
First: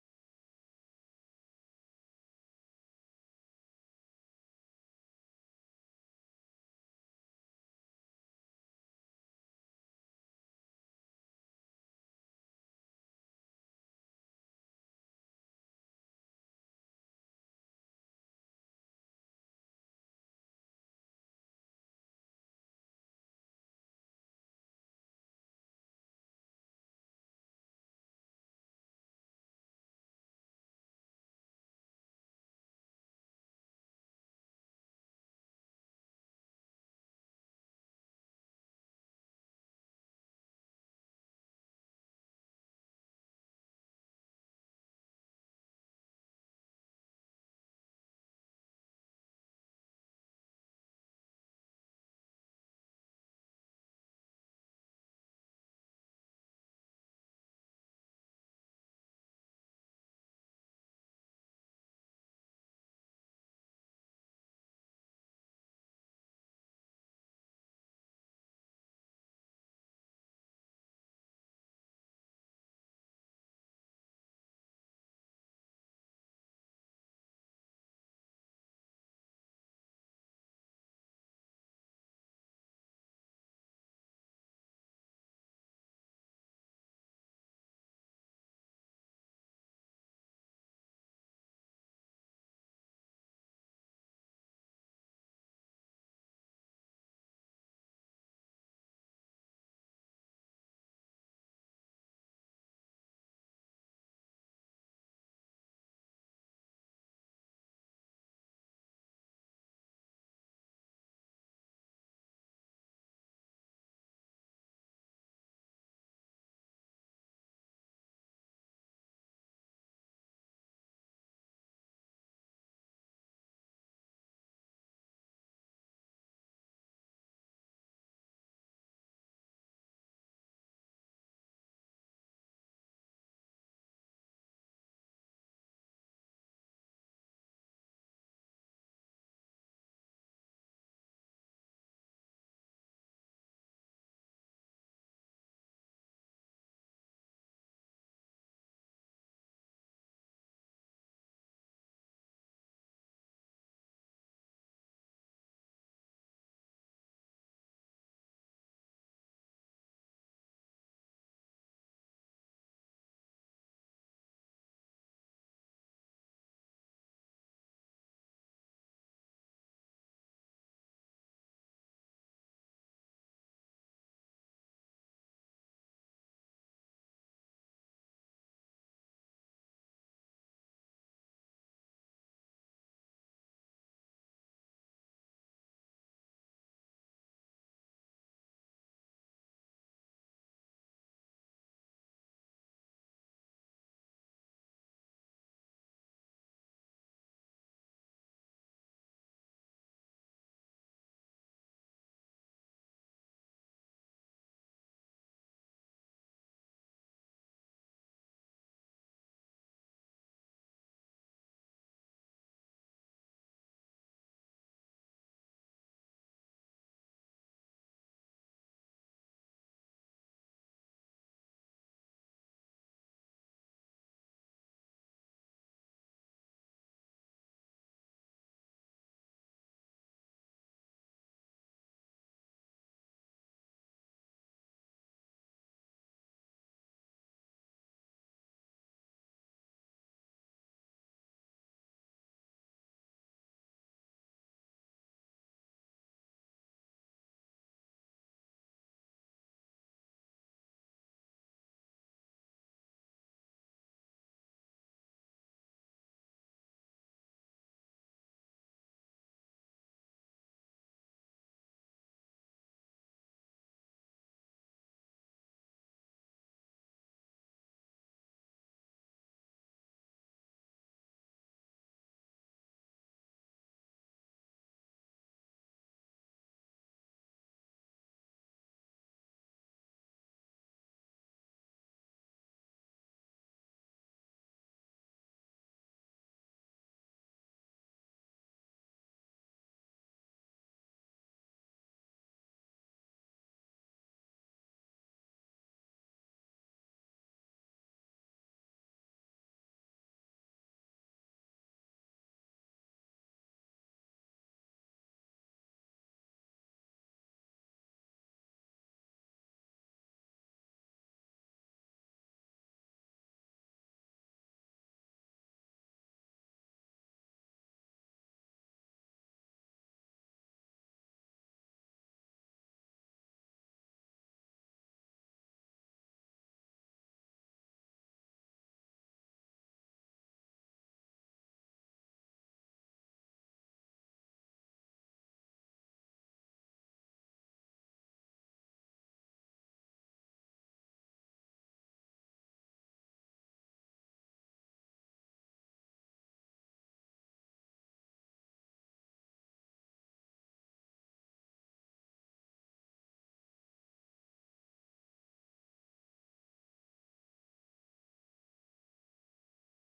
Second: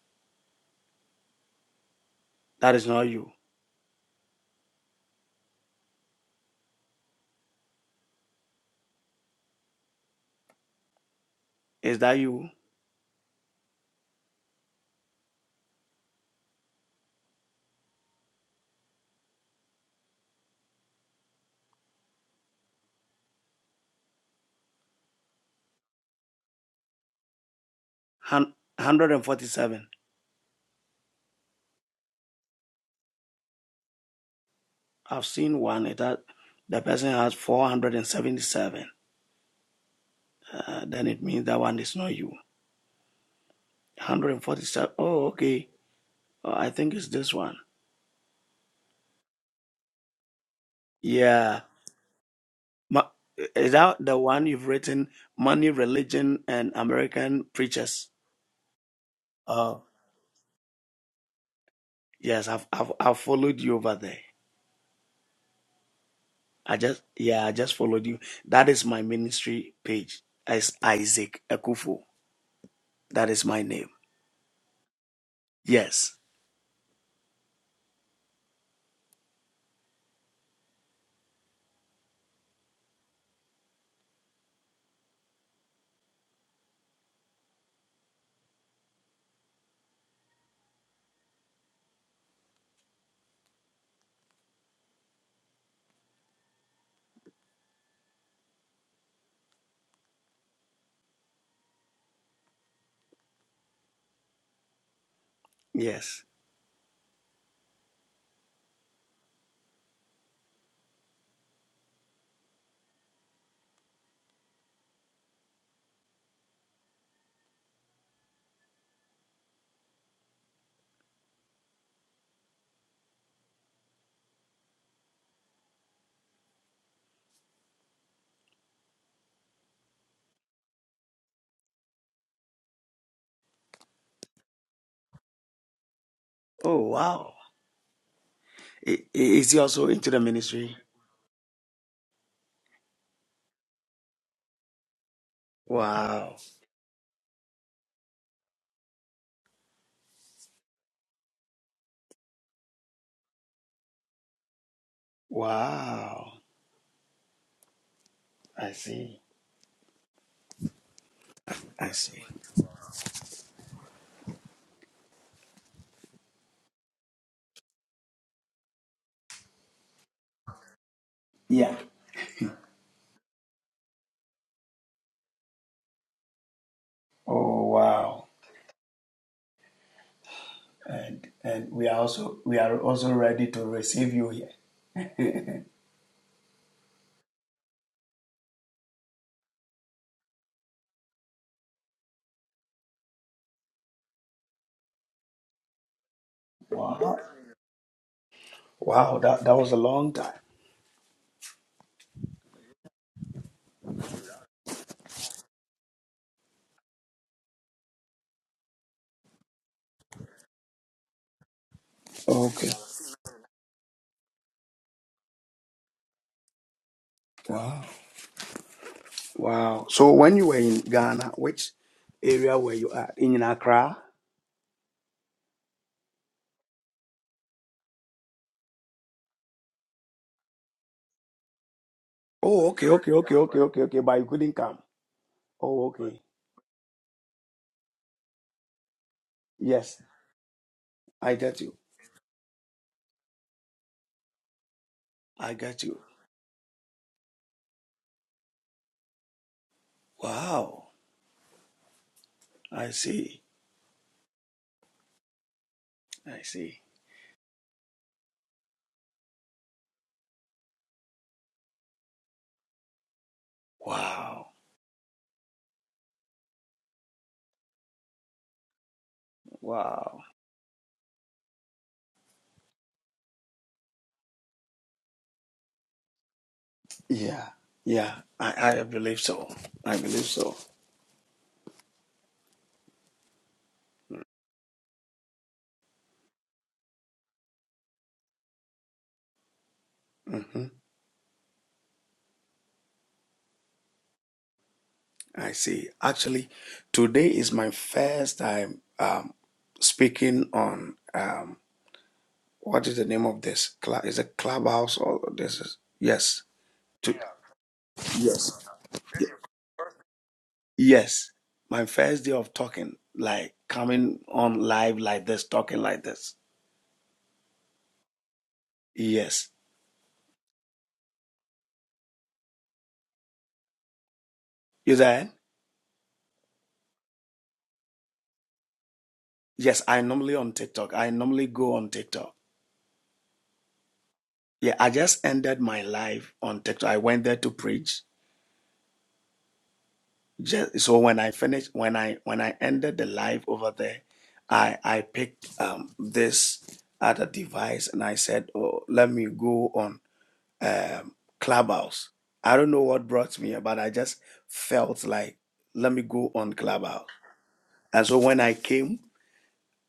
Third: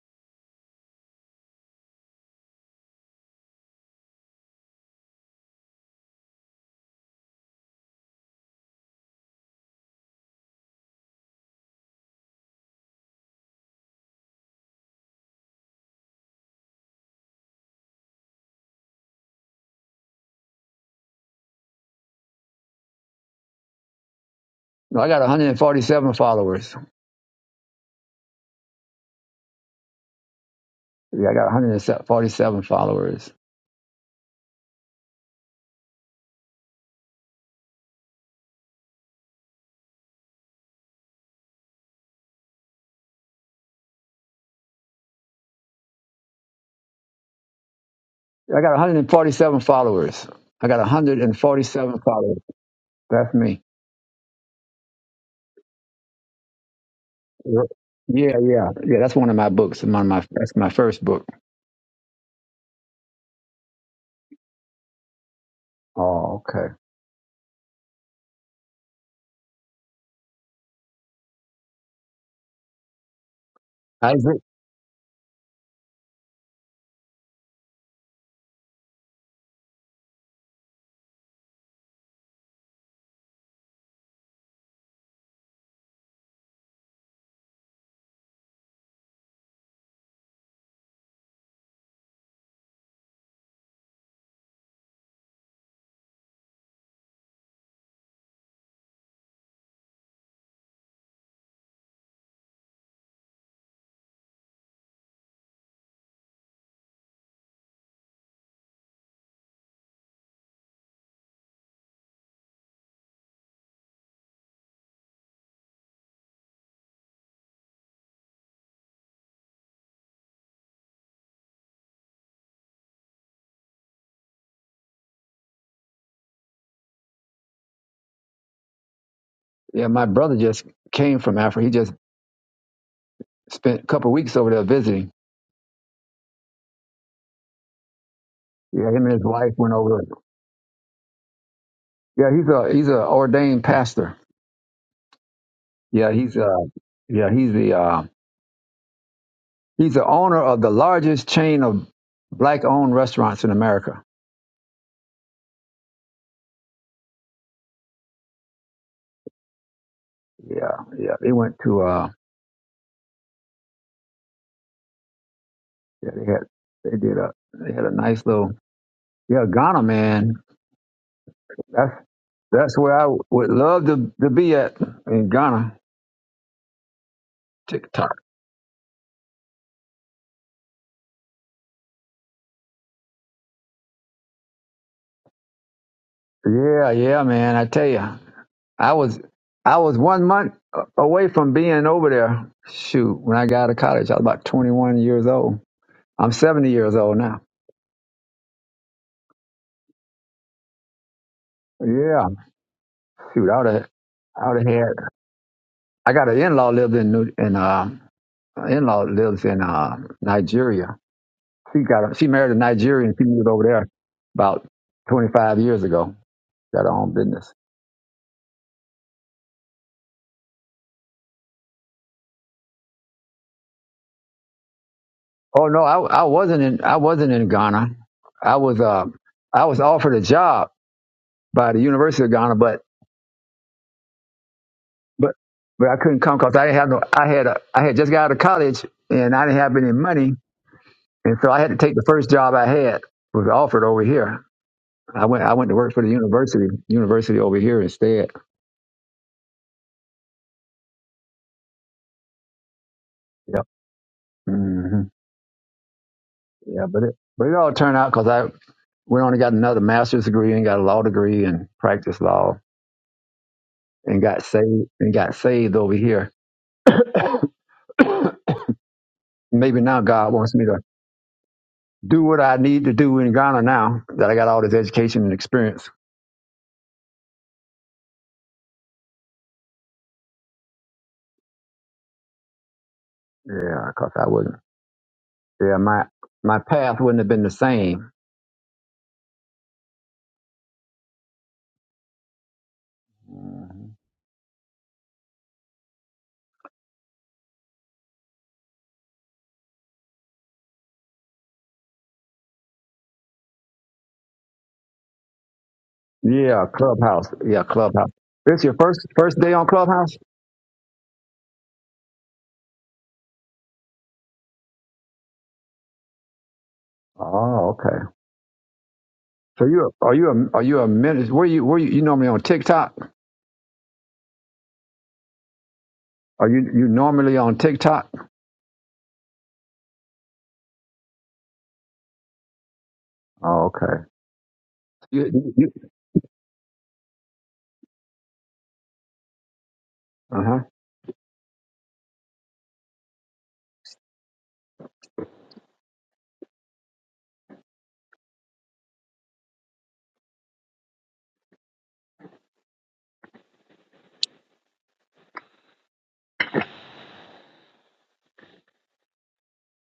Speaker 3: That is not you. Is that you?
Speaker 1: No, I got 147 followers.
Speaker 3: Hun- 147.
Speaker 1: Yeah, I got 147 followers.
Speaker 3: I've seen one. It has. The person has 477. Uh, then it means that one is not you. 147. Oh, okay. Oh, I think it's this one.
Speaker 1: I got 147 followers. I got
Speaker 3: Yeah.
Speaker 1: 147 followers.
Speaker 3: Ma-
Speaker 1: That's me.
Speaker 3: is that the one you've written, Money, Religion, and American
Speaker 1: Yeah,
Speaker 3: Preachers?
Speaker 1: yeah, yeah. That's one of my books.
Speaker 3: Oh,
Speaker 1: One of my that's my first book.
Speaker 3: yes. I've, I've, I've followed you over there.
Speaker 1: Oh, okay.
Speaker 3: I just, yeah, I just followed you. That is my ministry page. It's Isaac Ekufu. That is my name.
Speaker 1: I
Speaker 3: Yes. Yes.
Speaker 1: Yeah, my brother just came from Africa. He just spent a couple of weeks over there visiting.
Speaker 3: Oh, wow.
Speaker 1: Yeah,
Speaker 3: I-
Speaker 1: him and his
Speaker 3: i- Is
Speaker 1: wife
Speaker 3: he
Speaker 1: went
Speaker 3: also
Speaker 1: over
Speaker 3: into the ministry?
Speaker 1: Yeah, he's a he's a ordained pastor. Yeah, he's
Speaker 3: Wow.
Speaker 1: uh yeah he's the uh, he's the owner of the largest chain of black owned restaurants in America.
Speaker 3: Wow. I see.
Speaker 1: Yeah, yeah. They went to
Speaker 3: I
Speaker 1: uh
Speaker 3: see.
Speaker 1: yeah, they had they did a they had a nice little yeah Ghana man.
Speaker 3: Yeah.
Speaker 1: That's that's where I would love to to be at in Ghana.
Speaker 3: Oh,
Speaker 1: TikTok.
Speaker 3: wow. and and we are also we are also ready to receive you here.
Speaker 1: Yeah, yeah, man. I tell you, I was I was one month a- away from being over there. Shoot, when I got out of college, I was about 21 years old. I'm 70 years old
Speaker 3: Wow,
Speaker 1: now.
Speaker 3: wow, that that was a long time.
Speaker 1: Yeah, shoot, I would have, I would have had. I got an in-law lived in New, in uh, an in-law lives in uh, Nigeria. She got, a, she married a
Speaker 3: Okay,
Speaker 1: Nigerian. She moved over there about 25 years ago. Got her own business.
Speaker 3: wow, wow. So when you were in Ghana, which area were you at? In Accra.
Speaker 1: Oh no, I, I wasn't in, I wasn't in Ghana. I was, uh, I was offered a job by the University of Ghana,
Speaker 3: Oh,
Speaker 1: but,
Speaker 3: okay, okay, okay, okay, okay, okay. But you couldn't come.
Speaker 1: but,
Speaker 3: Oh,
Speaker 1: but I
Speaker 3: okay.
Speaker 1: couldn't come because I didn't have no, I had, a, I had just got out of college and I didn't have any
Speaker 3: Yes,
Speaker 1: money
Speaker 3: I
Speaker 1: And so I
Speaker 3: get
Speaker 1: had to
Speaker 3: you.
Speaker 1: take the first job I had was offered over here. I went
Speaker 3: I
Speaker 1: I went to
Speaker 3: get
Speaker 1: work
Speaker 3: you.
Speaker 1: for the university university over here instead.
Speaker 3: Wow, I see.
Speaker 1: Yeah. hmm
Speaker 3: I see.
Speaker 1: Yeah, but it but it all turned out because I went on and got another master's degree and got a law degree and practiced law and got
Speaker 3: Wow,
Speaker 1: saved and got saved over here. Maybe now
Speaker 3: wow.
Speaker 1: God wants me to do what I need to do in Ghana now that I got all this education and experience.
Speaker 3: Yeah, yeah. I I believe so. I believe so.
Speaker 1: Yeah, because I wouldn't. Yeah, my my path wouldn't have been the same.
Speaker 3: Mm-hmm. I see. Actually, today is my first time um, speaking on um, what is the name of this club? Is it clubhouse or this is yes.
Speaker 1: Yeah,
Speaker 3: To,
Speaker 1: Clubhouse. Yeah, Clubhouse. This
Speaker 3: yes.
Speaker 1: your first
Speaker 3: Ye-
Speaker 1: first day on Clubhouse?
Speaker 3: Yes. My first day of talking, like coming on live like this, talking like this.
Speaker 1: Oh, okay.
Speaker 3: Yes.
Speaker 1: So you are you a are you a minister? Where you where you, you normally on TikTok?
Speaker 3: You there?
Speaker 1: Are you you normally on TikTok?
Speaker 3: Yes, I normally on TikTok. I normally go on TikTok.
Speaker 1: Oh, okay.
Speaker 3: Yeah, I just
Speaker 1: You,
Speaker 3: ended
Speaker 1: you,
Speaker 3: my live on TikTok. I went there to preach
Speaker 1: uh huh.
Speaker 3: Just, so when I finished, when I when I ended the live over there, I I picked um, this other device and I said, "Oh, let me go on um, Clubhouse." I don't know what brought me, but I just felt like let me go on Clubhouse. And so when I came,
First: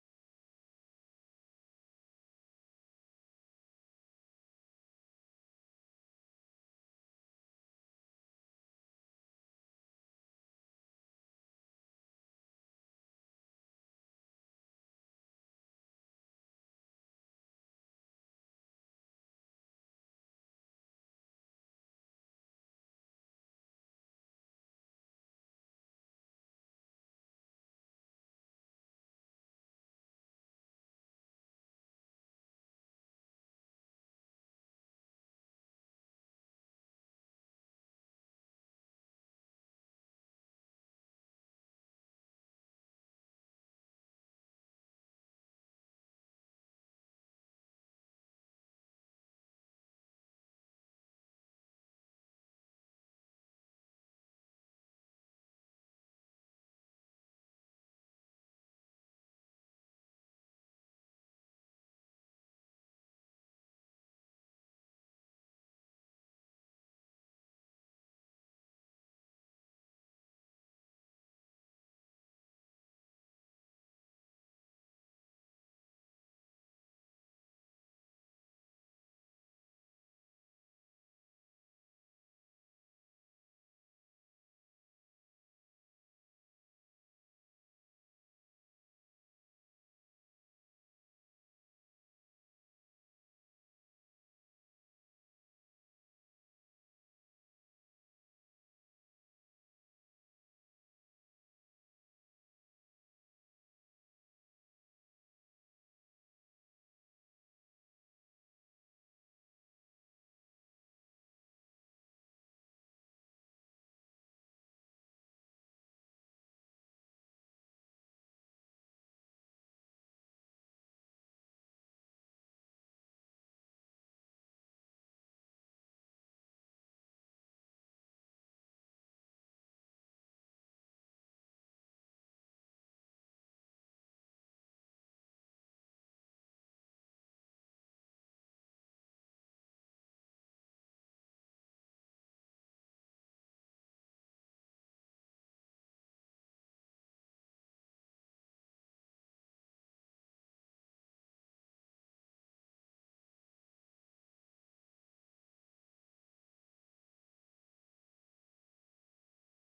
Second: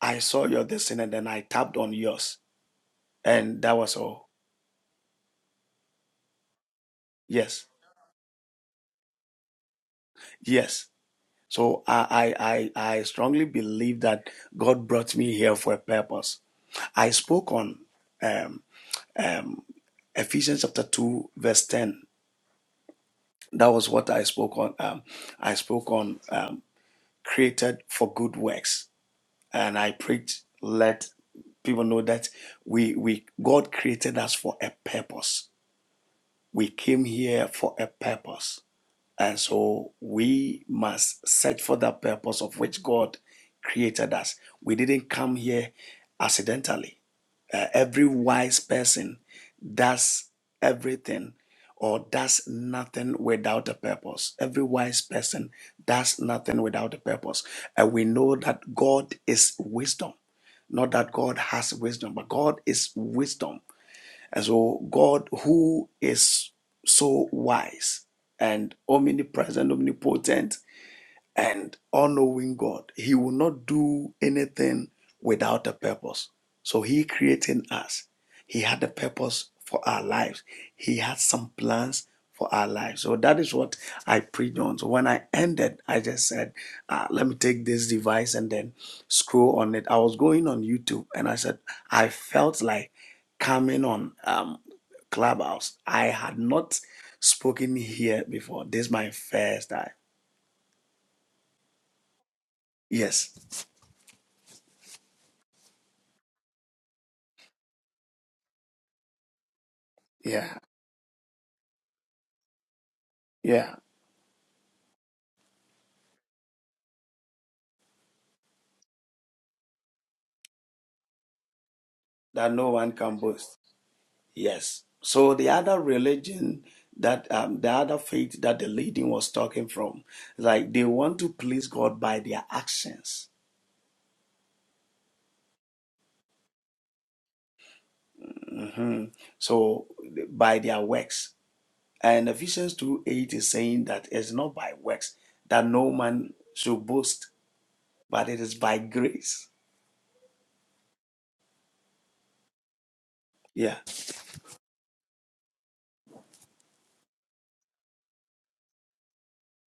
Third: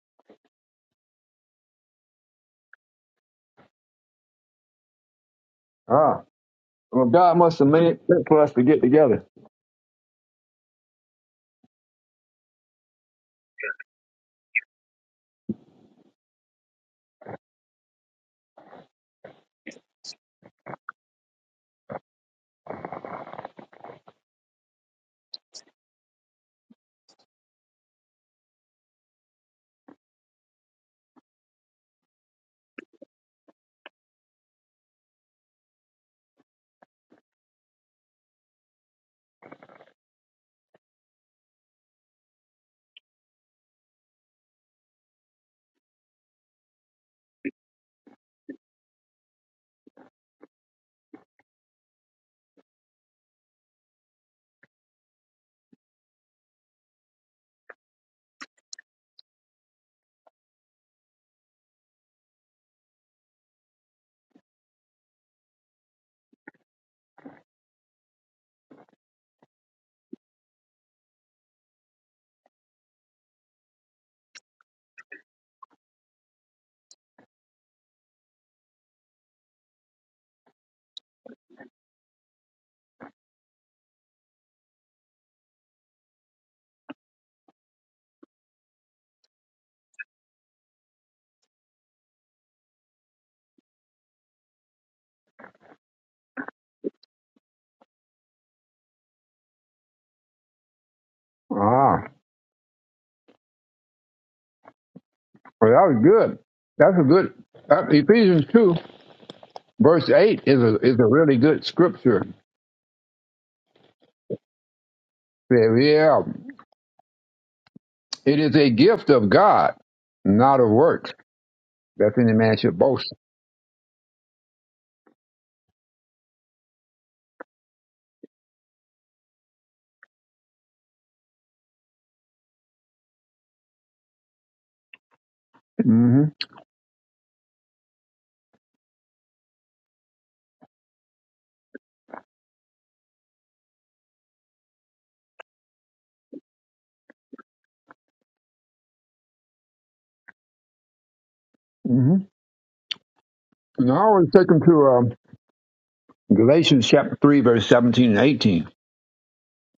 Speaker 3: I saw your destiny, and then I tapped on yours, and that was all.
Speaker 1: Ah, well, God must
Speaker 3: Yes,
Speaker 1: have made it for us to get together.
Speaker 3: yes. So I I I, I strongly believe that God brought me here for a purpose I spoke on um, um, Ephesians chapter 2, verse 10. That was what I spoke on. Um, I spoke on um, created for good works. And I preached, let people know that we, we God created us for a purpose. We came here for a purpose. And so we must search for that purpose of which God created us. We didn't come here accidentally Uh, every wise person does everything or does nothing without a purpose. Every wise person does nothing without a purpose. And we know that God is wisdom. Not that God has wisdom, but God is wisdom. And so, God, who is so wise and omnipresent, omnipotent, and all knowing God, He will not do anything without a purpose. So He created us. He had a purpose for our lives. He had some plans for our lives. So that is what I preached on. So when I ended, I just said, uh, let me take this device and then scroll on it. I was going on YouTube and I said, I felt like coming on um, Clubhouse. I had not spoken here before. This is my first time.
Speaker 1: Ah,
Speaker 3: Yes.
Speaker 1: well, that was good. That's a good. Uh, Ephesians two verse eight
Speaker 3: Yeah.
Speaker 1: is a is a really good scripture.
Speaker 3: Yeah,
Speaker 1: Yeah, yeah. it is a gift of God, not of works. That any
Speaker 3: that
Speaker 1: man
Speaker 3: no
Speaker 1: should
Speaker 3: one
Speaker 1: boast.
Speaker 3: can boast. Yes. So the other religion that um, the other faith that the leading was talking from, like they want to please God by their actions.
Speaker 1: Mm-hmm.
Speaker 3: hmm So by their works. And Ephesians 2 8 is saying that it's not by works that no man should boast, but it is by grace.
Speaker 1: hmm
Speaker 3: Yeah.
Speaker 1: Now I want to take them to uh, Galatians chapter 3, verse 17 and 18,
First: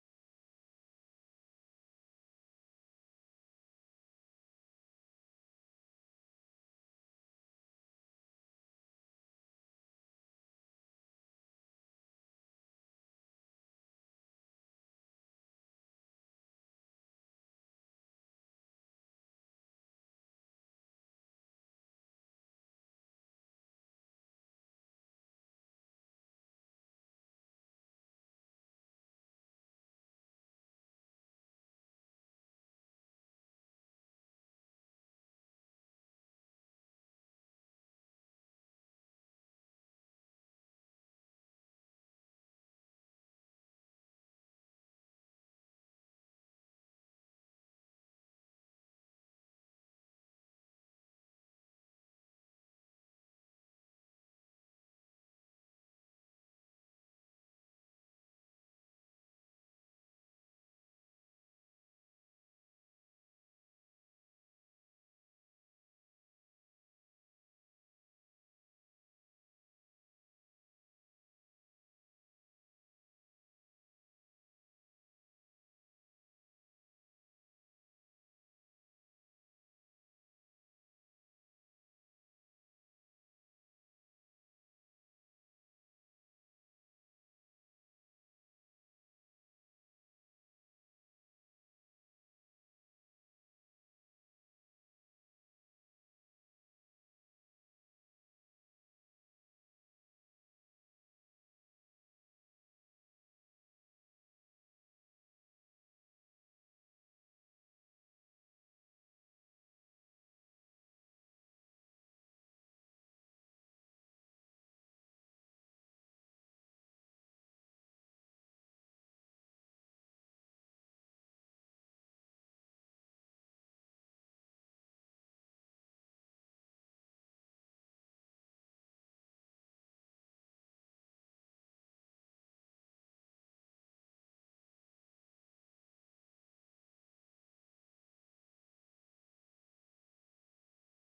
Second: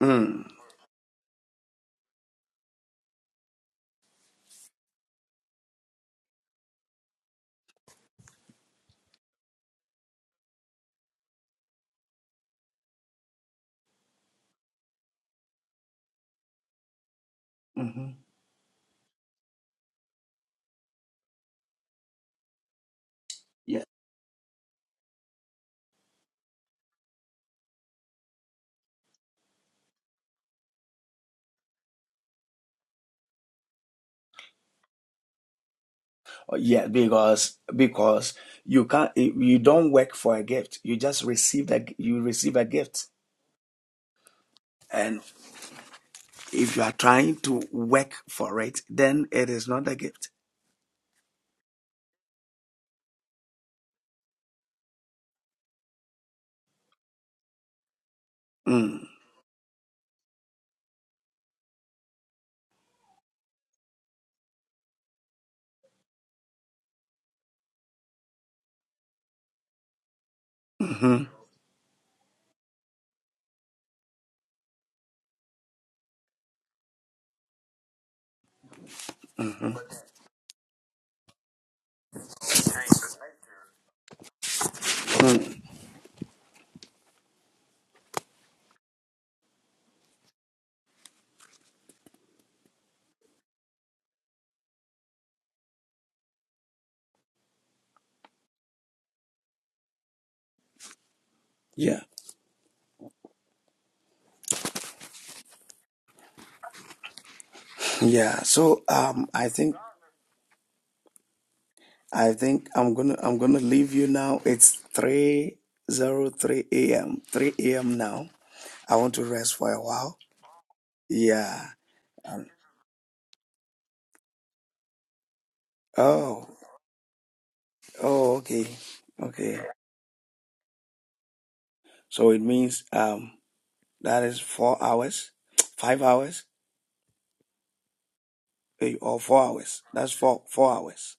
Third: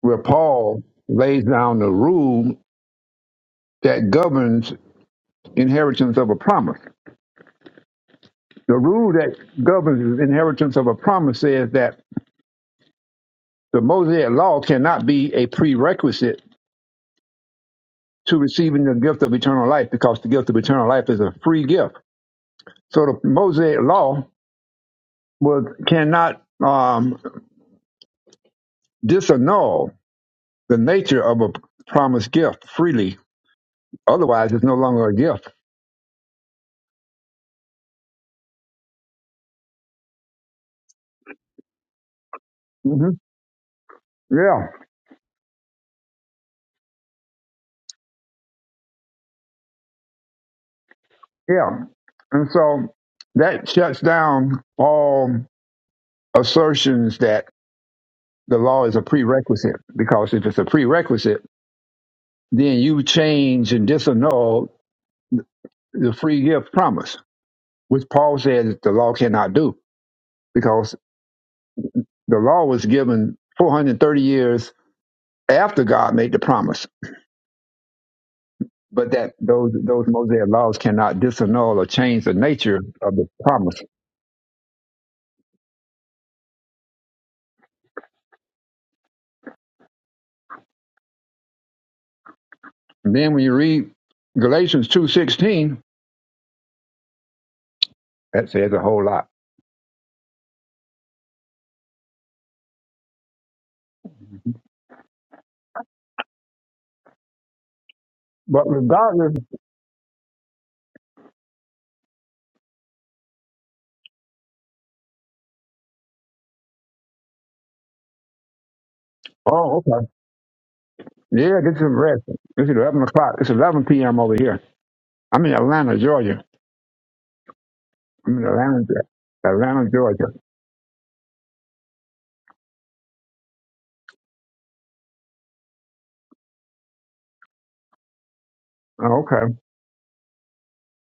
Speaker 1: where
Speaker 3: Mm.
Speaker 1: Paul lays down the rule that governs inheritance of a promise. The rule that governs inheritance of a promise says that the Mosaic law cannot be a prerequisite
Speaker 3: hmm
Speaker 1: to receiving the gift of eternal life because the gift of eternal life is a free gift. So the Mosaic law was, cannot um, disannul the nature of a promised gift freely Otherwise, it's no longer a gift.
Speaker 3: Uh, Yeah, because because you can't you don't work for a gift. You just receive a you receive a gift,
Speaker 1: hmm Yeah,
Speaker 3: and if you are trying to work for it, then it is not a gift.
Speaker 1: yeah. And so that shuts down all assertions that the law is a
Speaker 3: Mm.
Speaker 1: prerequisite, because if it's a prerequisite, then you change and disannul the free gift promise, which Paul says that the law cannot do, because
Speaker 3: hmm
Speaker 1: the law was given 430 years after God made the promise. But that those those Mosaic laws cannot disannul or change the nature of the promise. And then when you read Galatians two sixteen, that says a whole lot.
Speaker 3: Yeah, yeah.
Speaker 1: But
Speaker 3: So um,
Speaker 1: regardless,
Speaker 3: I think I think I'm gonna I'm gonna leave you now. It's three zero three a.m. three a.m. now. I want to rest for
Speaker 1: oh
Speaker 3: a
Speaker 1: okay,
Speaker 3: while.
Speaker 1: yeah,
Speaker 3: Yeah.
Speaker 1: this is rest.
Speaker 3: Um,
Speaker 1: This is eleven o'clock. It's eleven p.m. over here. I'm in Atlanta, Georgia.
Speaker 3: oh. Oh.
Speaker 1: I'm in
Speaker 3: Okay.
Speaker 1: Atlanta, Ge-
Speaker 3: Okay.
Speaker 1: Atlanta, Georgia.
Speaker 3: So it means um. That is four hours, five hours, eh, or
Speaker 1: Oh,
Speaker 3: four
Speaker 1: Okay.
Speaker 3: hours. That's four four hours.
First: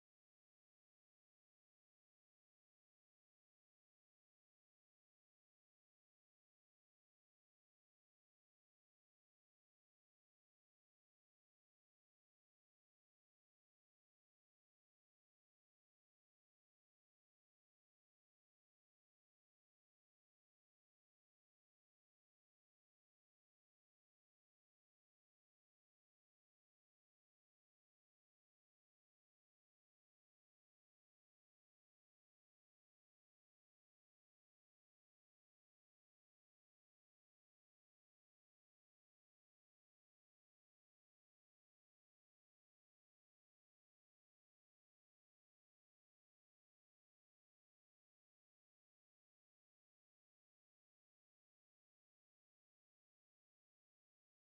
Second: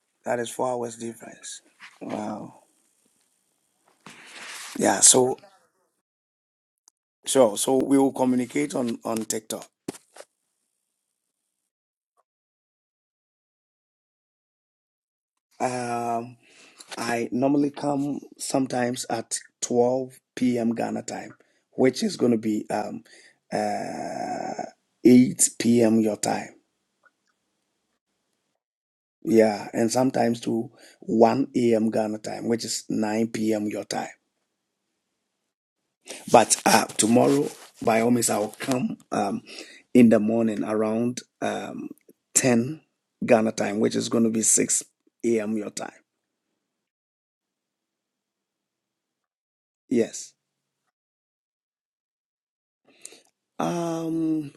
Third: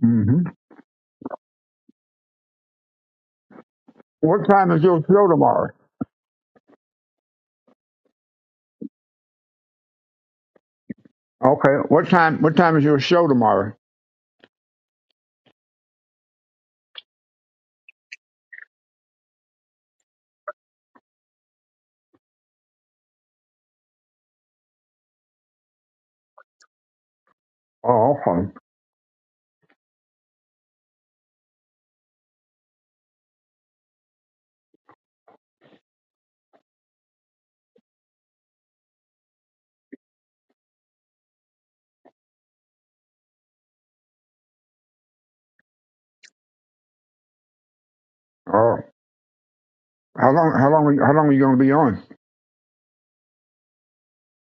Speaker 1: hmm
Speaker 3: That is four hours difference. Wow.
Speaker 1: What time is
Speaker 3: Yeah.
Speaker 1: your show
Speaker 3: So
Speaker 1: tomorrow?
Speaker 3: sure. So we will communicate on on TikTok.
Speaker 1: Okay. What time? What time is your show tomorrow?
Speaker 3: Um, I normally come sometimes at twelve p.m. Ghana time, which is going to be um uh eight p.m. your time.
Speaker 1: Oh, okay.
Speaker 3: Yeah, and sometimes to one a.m. Ghana time, which is nine p.m. your time. But uh, tomorrow, by all means, I will come um, in the morning around um, 10 Ghana time, which is going to be 6 a.m. your time.
Speaker 1: Oh, how
Speaker 3: Yes.
Speaker 1: long? How long? Are you, how long are you going to be on?
Speaker 3: Um,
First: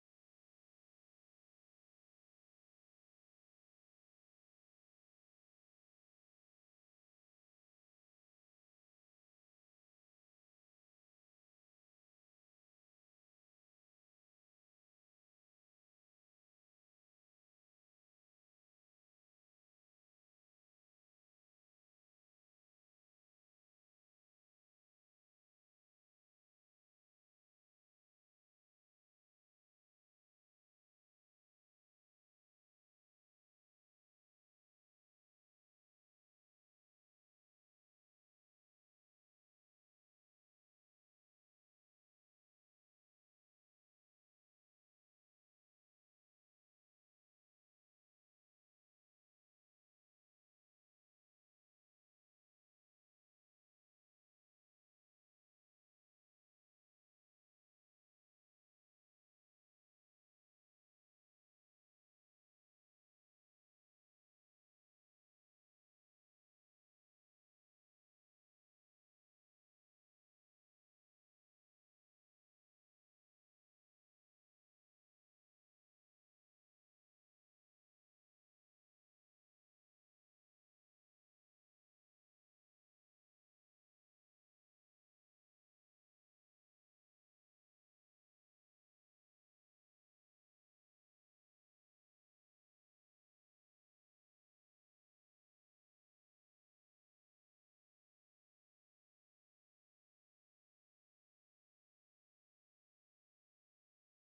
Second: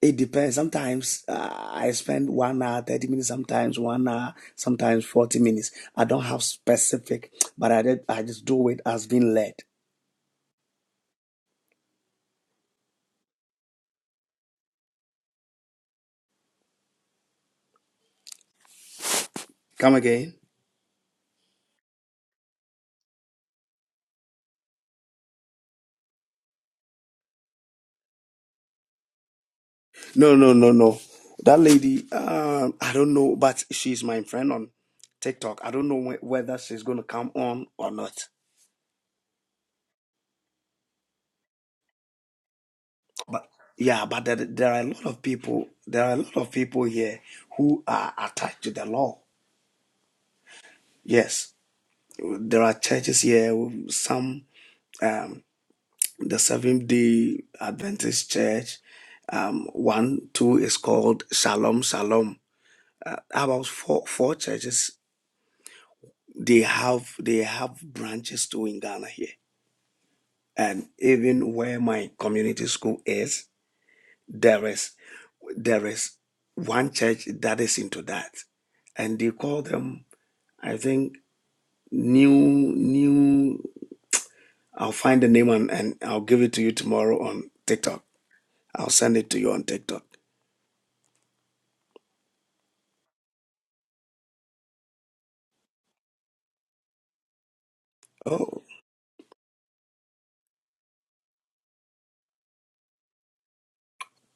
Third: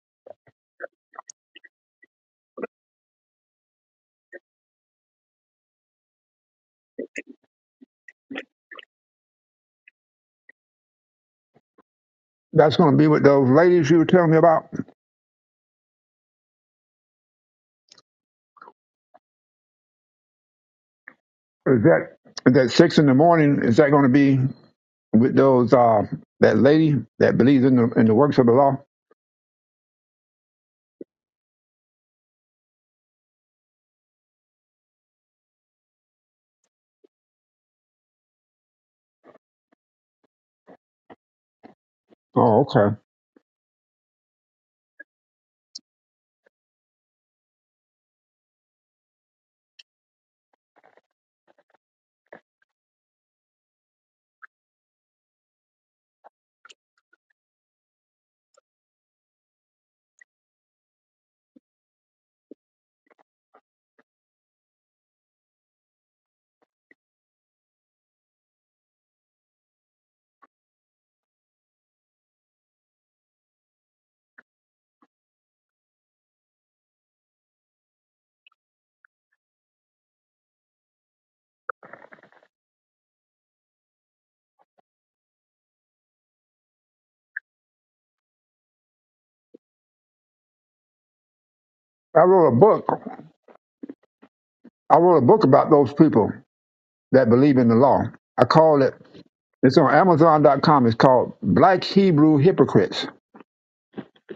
Speaker 3: it depends. Sometimes uh, I spend one hour, 30 minutes, sometimes one hour, sometimes 40 minutes. I don't have specific, but I, did, I just do it as being led.
Speaker 1: That's going to be with those ladies you were telling me about.
Speaker 3: Come again.
Speaker 1: Is that is that six in the morning? Is that going to be? with those uh that lady that believes in the in the works of the law.
Speaker 3: No, no, no, no. That lady, um, I don't know, but she's my friend on TikTok. I don't know wh- whether she's going to come on or not.
Speaker 1: Oh, okay.
Speaker 3: But yeah, but there, there are a lot of people. There are a lot of people here who are attached to the law. Yes, there are churches here. Some, um, the Seventh Day Adventist Church. Um, one, two is called Shalom Shalom. About four, four churches. They have they have branches too in Ghana here and even where my community school is, there is there is one church that is into that, and they call them, I think, new new. I'll find the name and, and I'll give it to you tomorrow on TikTok. I'll send it to you on TikTok.
Speaker 1: I wrote a book. I wrote a book about those people that believe in the law. I
Speaker 3: Oh,
Speaker 1: call it. It's on Amazon dot com. It's called Black Hebrew Hypocrites.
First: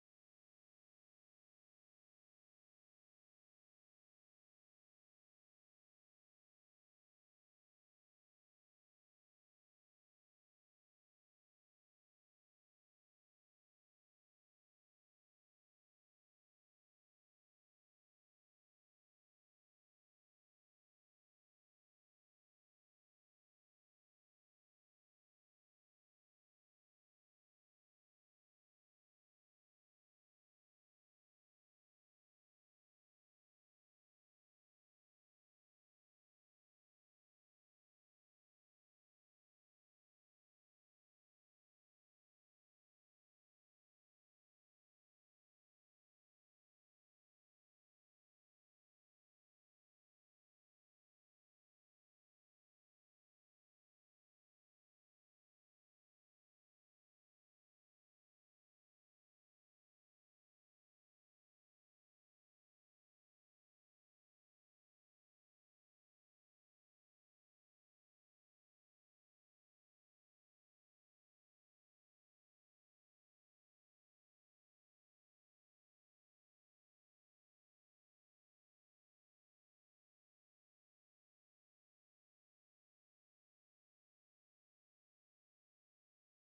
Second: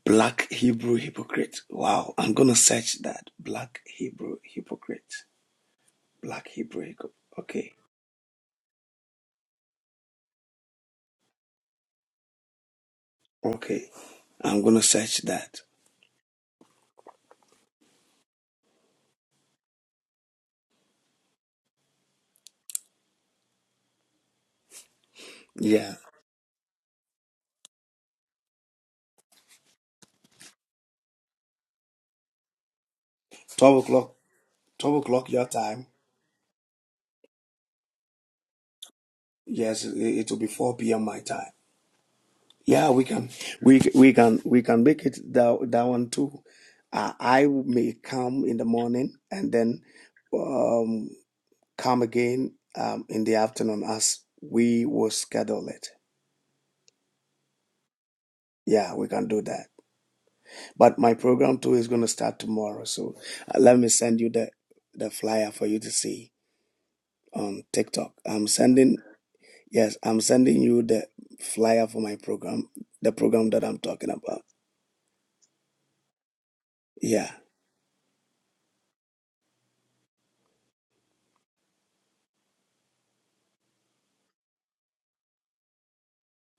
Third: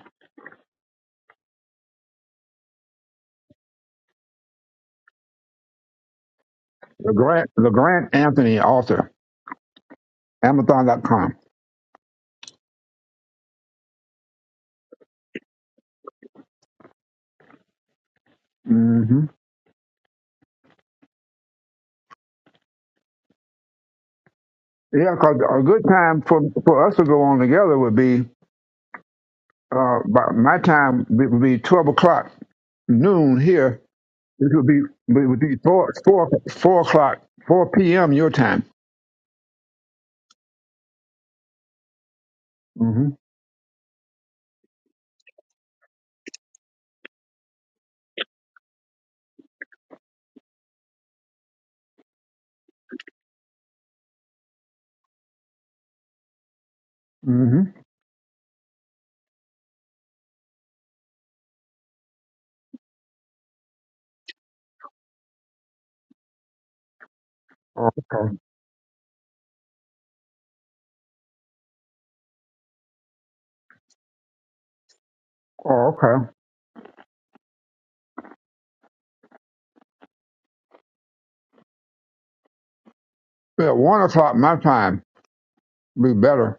Speaker 3: black Hebrew hypocrite. Wow, I'm gonna search that. Black Hebrew hypocrite. Black Hebrew hypocrite.
Speaker 1: LeGrant
Speaker 3: Okay,
Speaker 1: LeGrant Anthony, author. Amazon dot com.
Speaker 3: okay. I'm gonna search that.
Speaker 1: Mm-hmm. Yeah, because a good
Speaker 3: Yeah,
Speaker 1: time for for us to go on together would be uh, by my time it would be twelve o'clock noon here
Speaker 3: twelve o'clock.
Speaker 1: This would be
Speaker 3: Twelve
Speaker 1: it
Speaker 3: o'clock
Speaker 1: would
Speaker 3: your
Speaker 1: be
Speaker 3: time
Speaker 1: four four four o'clock four p.m. your time.
Speaker 3: Yes, it, will be 4 p.m. my time. Yeah,
Speaker 1: mm
Speaker 3: we
Speaker 1: hmm
Speaker 3: can, we we can, we can make it that that one too. Uh, I may come in the morning and then um, come again um, in the afternoon as we will schedule it.
Speaker 1: mm hmm
Speaker 3: Yeah, we can do that. But my program too is going to start tomorrow, so uh, let me send you the the flyer for you to see on TikTok.
Speaker 1: Okay.
Speaker 3: I'm sending yes, I'm sending you the flyer for my program, the program that I'm talking about.
Speaker 1: Oh, okay.
Speaker 3: Yeah,
Speaker 1: Yeah, one o'clock my time would be better.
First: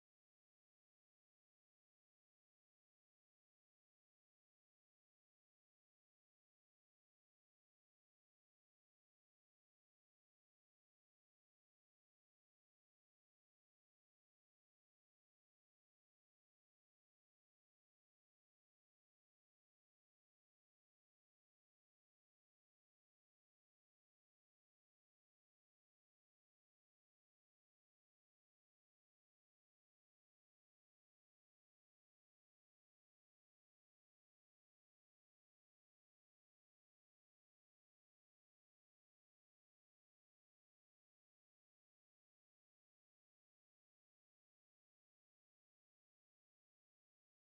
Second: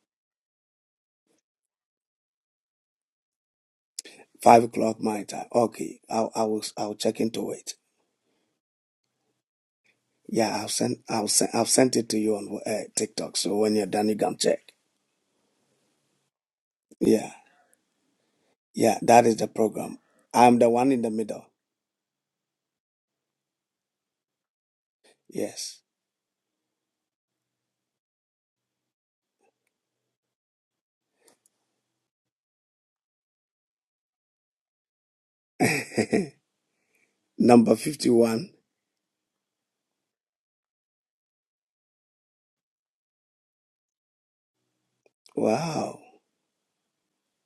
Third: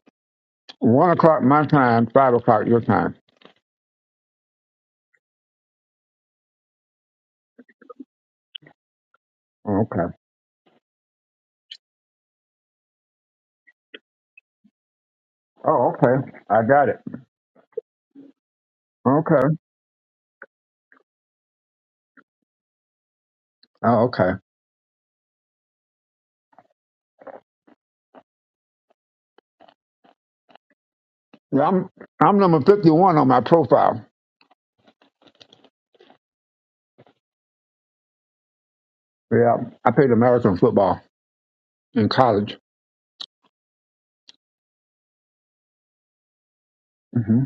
Speaker 1: One o'clock my time, five o'clock your time.
Speaker 3: five o'clock my time. Okay, I'll I will I'll check into it.
Speaker 1: Okay.
Speaker 3: Yeah, I'll send I'll send I've sent it to you on uh, TikTok. So when you're done, you can check.
Speaker 1: Oh, okay. I got it.
Speaker 3: Yeah, yeah, that is
Speaker 1: Okay.
Speaker 3: the program. I'm the one in the middle.
Speaker 1: Oh, okay.
Speaker 3: Yes,
Speaker 1: Yeah, I'm I'm number fifty one on my profile.
Speaker 3: number fifty-one.
Speaker 1: Yeah, I played American football in college.
Speaker 3: Wow,
Speaker 1: mm hmm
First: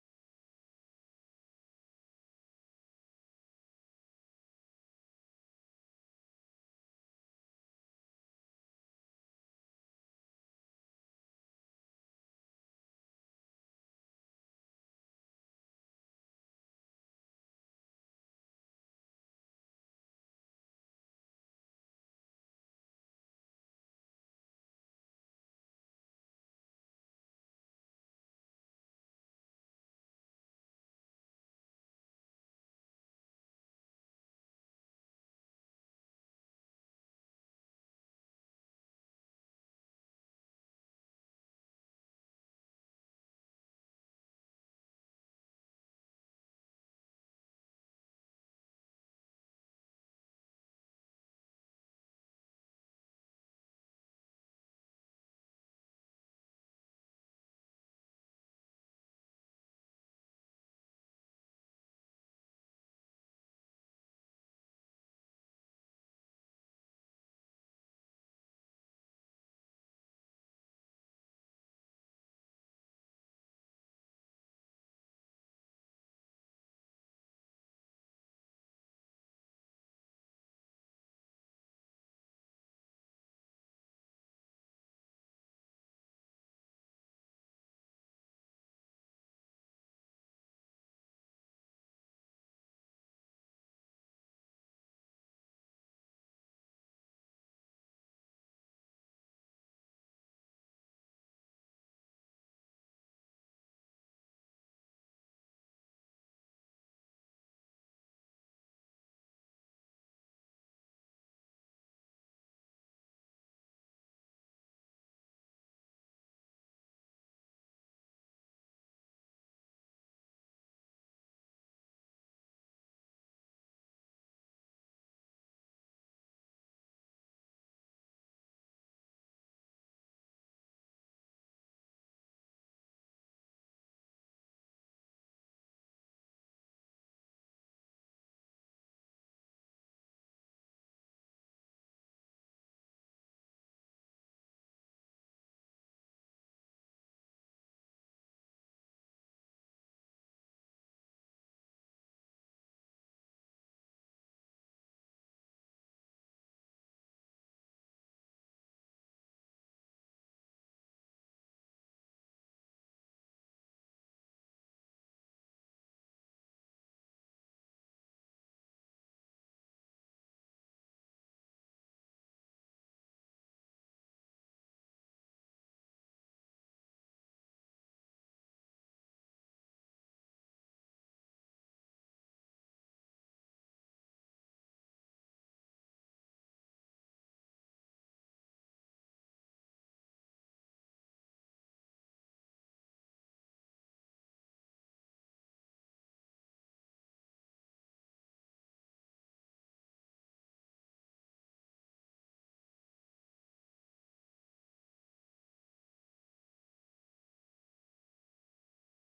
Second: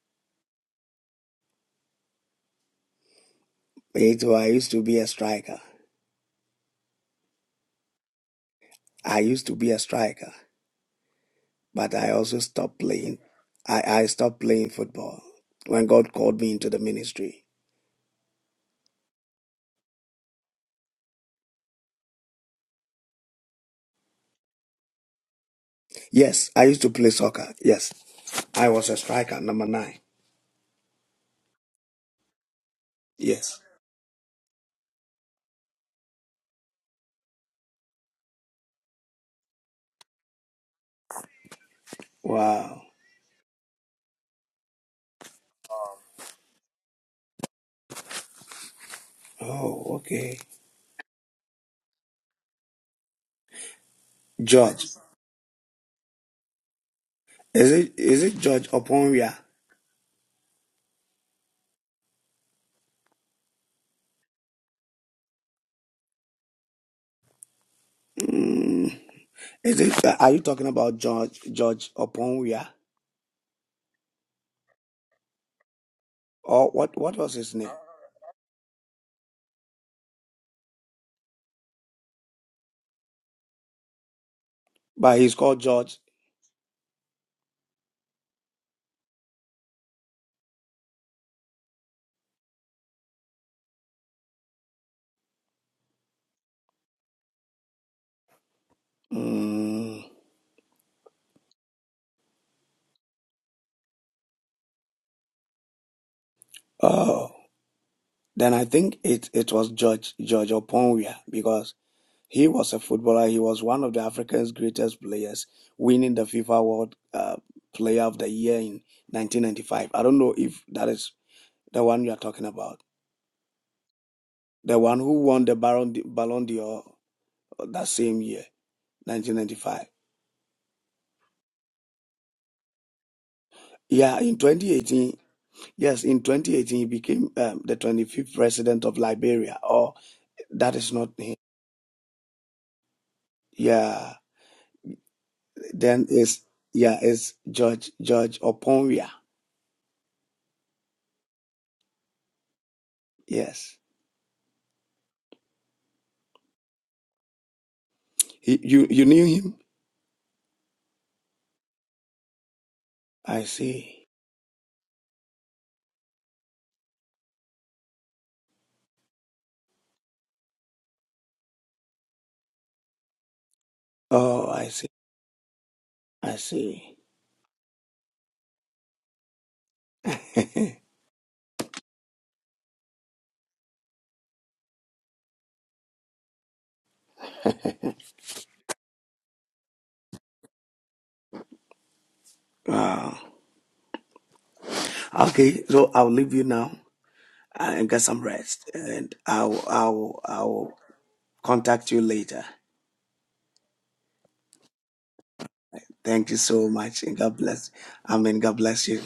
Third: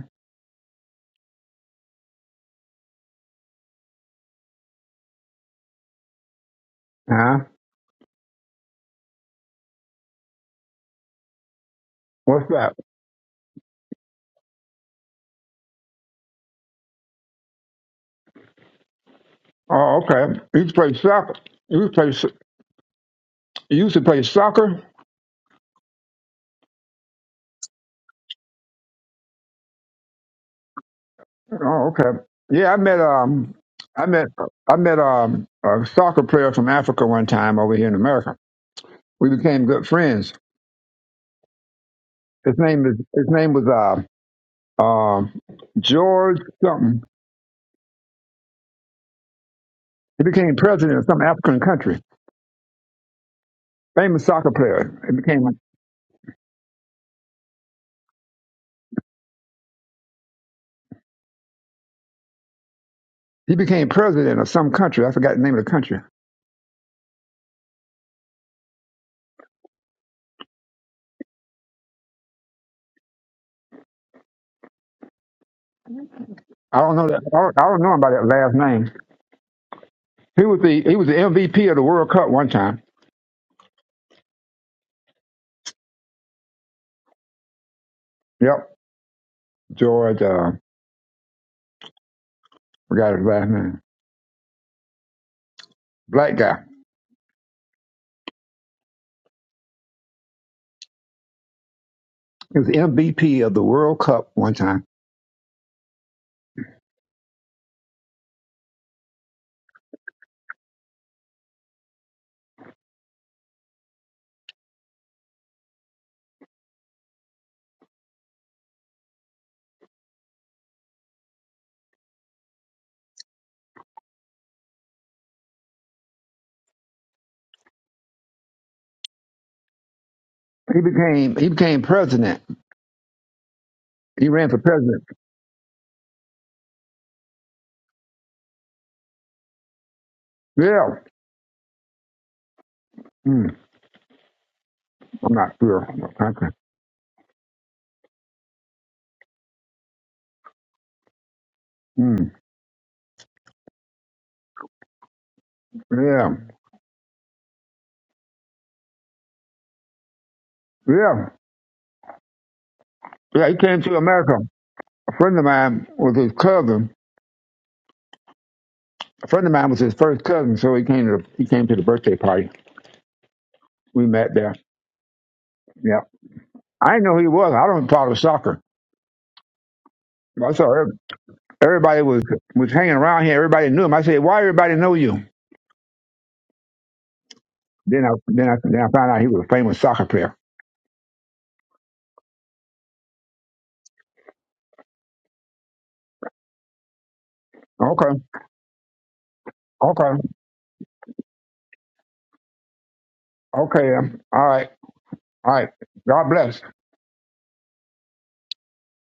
Speaker 3: it, I used to be a striker.
Speaker 1: Huh?
Speaker 3: I used to be a striker, but I also
Speaker 1: What's that?
Speaker 3: stopped playing. I I stopped playing football when God called me into the ministry.
Speaker 1: Oh, okay. You used to play soccer. You used to play. so- You used to play soccer.
Speaker 3: Yes, I used to play soccer. Yes, I was a striker, number nine.
Speaker 1: Oh, okay. Yeah, I met um,
Speaker 3: Yes.
Speaker 1: I met I met um a soccer player from Africa one time over here in America. We became good friends. His
Speaker 3: Wow.
Speaker 1: name is his name was uh, um George something.
Speaker 3: Oh,
Speaker 1: He
Speaker 3: okay.
Speaker 1: became president of some African country. Famous soccer
Speaker 3: George.
Speaker 1: player. He became
Speaker 3: Is it is it George Oponwia?
Speaker 1: he became president of some country. I forgot the name of the country.
Speaker 3: Mm, is it uh, are you talking about George George Oponwia? Or
Speaker 1: I don't
Speaker 3: what
Speaker 1: know
Speaker 3: what
Speaker 1: that.
Speaker 3: was
Speaker 1: I
Speaker 3: his
Speaker 1: don't, I
Speaker 3: name?
Speaker 1: don't know about that last name. He was the he was the MVP of the World Cup one time.
Speaker 3: But he's called George.
Speaker 1: Yep, George. Uh, forgot his last name. Black guy.
Speaker 3: Mm,
Speaker 1: He was MVP of the World Cup one time.
Speaker 3: oh. Then I think it, it was George George Oponwia because he was a footballer. He was one of the Africans' greatest players, winning the FIFA World uh, Player of the Year in 1995. I don't know if that is the one you are talking about. the one who won the Baron Ballon d'Or that same year, 1995.
Speaker 1: He became he became president.
Speaker 3: Yeah,
Speaker 1: He
Speaker 3: in
Speaker 1: ran for president.
Speaker 3: 2018, yes, in 2018 he became um, the 25th president of Liberia. Or that is
Speaker 1: Yeah.
Speaker 3: not him.
Speaker 1: Mm,
Speaker 3: Yeah,
Speaker 1: I'm not sure.
Speaker 3: then is
Speaker 1: Okay.
Speaker 3: yeah is George George Oponwia.
Speaker 1: Mm,
Speaker 3: Yes,
Speaker 1: yeah.
Speaker 3: he, you you knew him.
Speaker 1: Yeah.
Speaker 3: I
Speaker 1: Yeah. He came to
Speaker 3: see.
Speaker 1: America. A friend of mine was his cousin. A friend of mine was his first cousin, so he came to the, he came to the birthday party. We met
Speaker 3: Oh,
Speaker 1: there.
Speaker 3: I see.
Speaker 1: Yeah.
Speaker 3: I
Speaker 1: I
Speaker 3: see.
Speaker 1: didn't know who he was. I don't follow soccer. I saw every- everybody was was hanging around here. Everybody knew him. I said, "Why everybody know you?" Then I then I then I found out he was a famous soccer player.
Speaker 3: wow. Okay, so I'll leave you now and get
Speaker 1: Okay.
Speaker 3: some rest, and I'll
Speaker 1: Okay.
Speaker 3: I'll I'll contact you later.
Speaker 1: Okay. um, All right. All right. God
Speaker 3: Thank you
Speaker 1: bless.
Speaker 3: so much, and God bless. Amen. God bless you.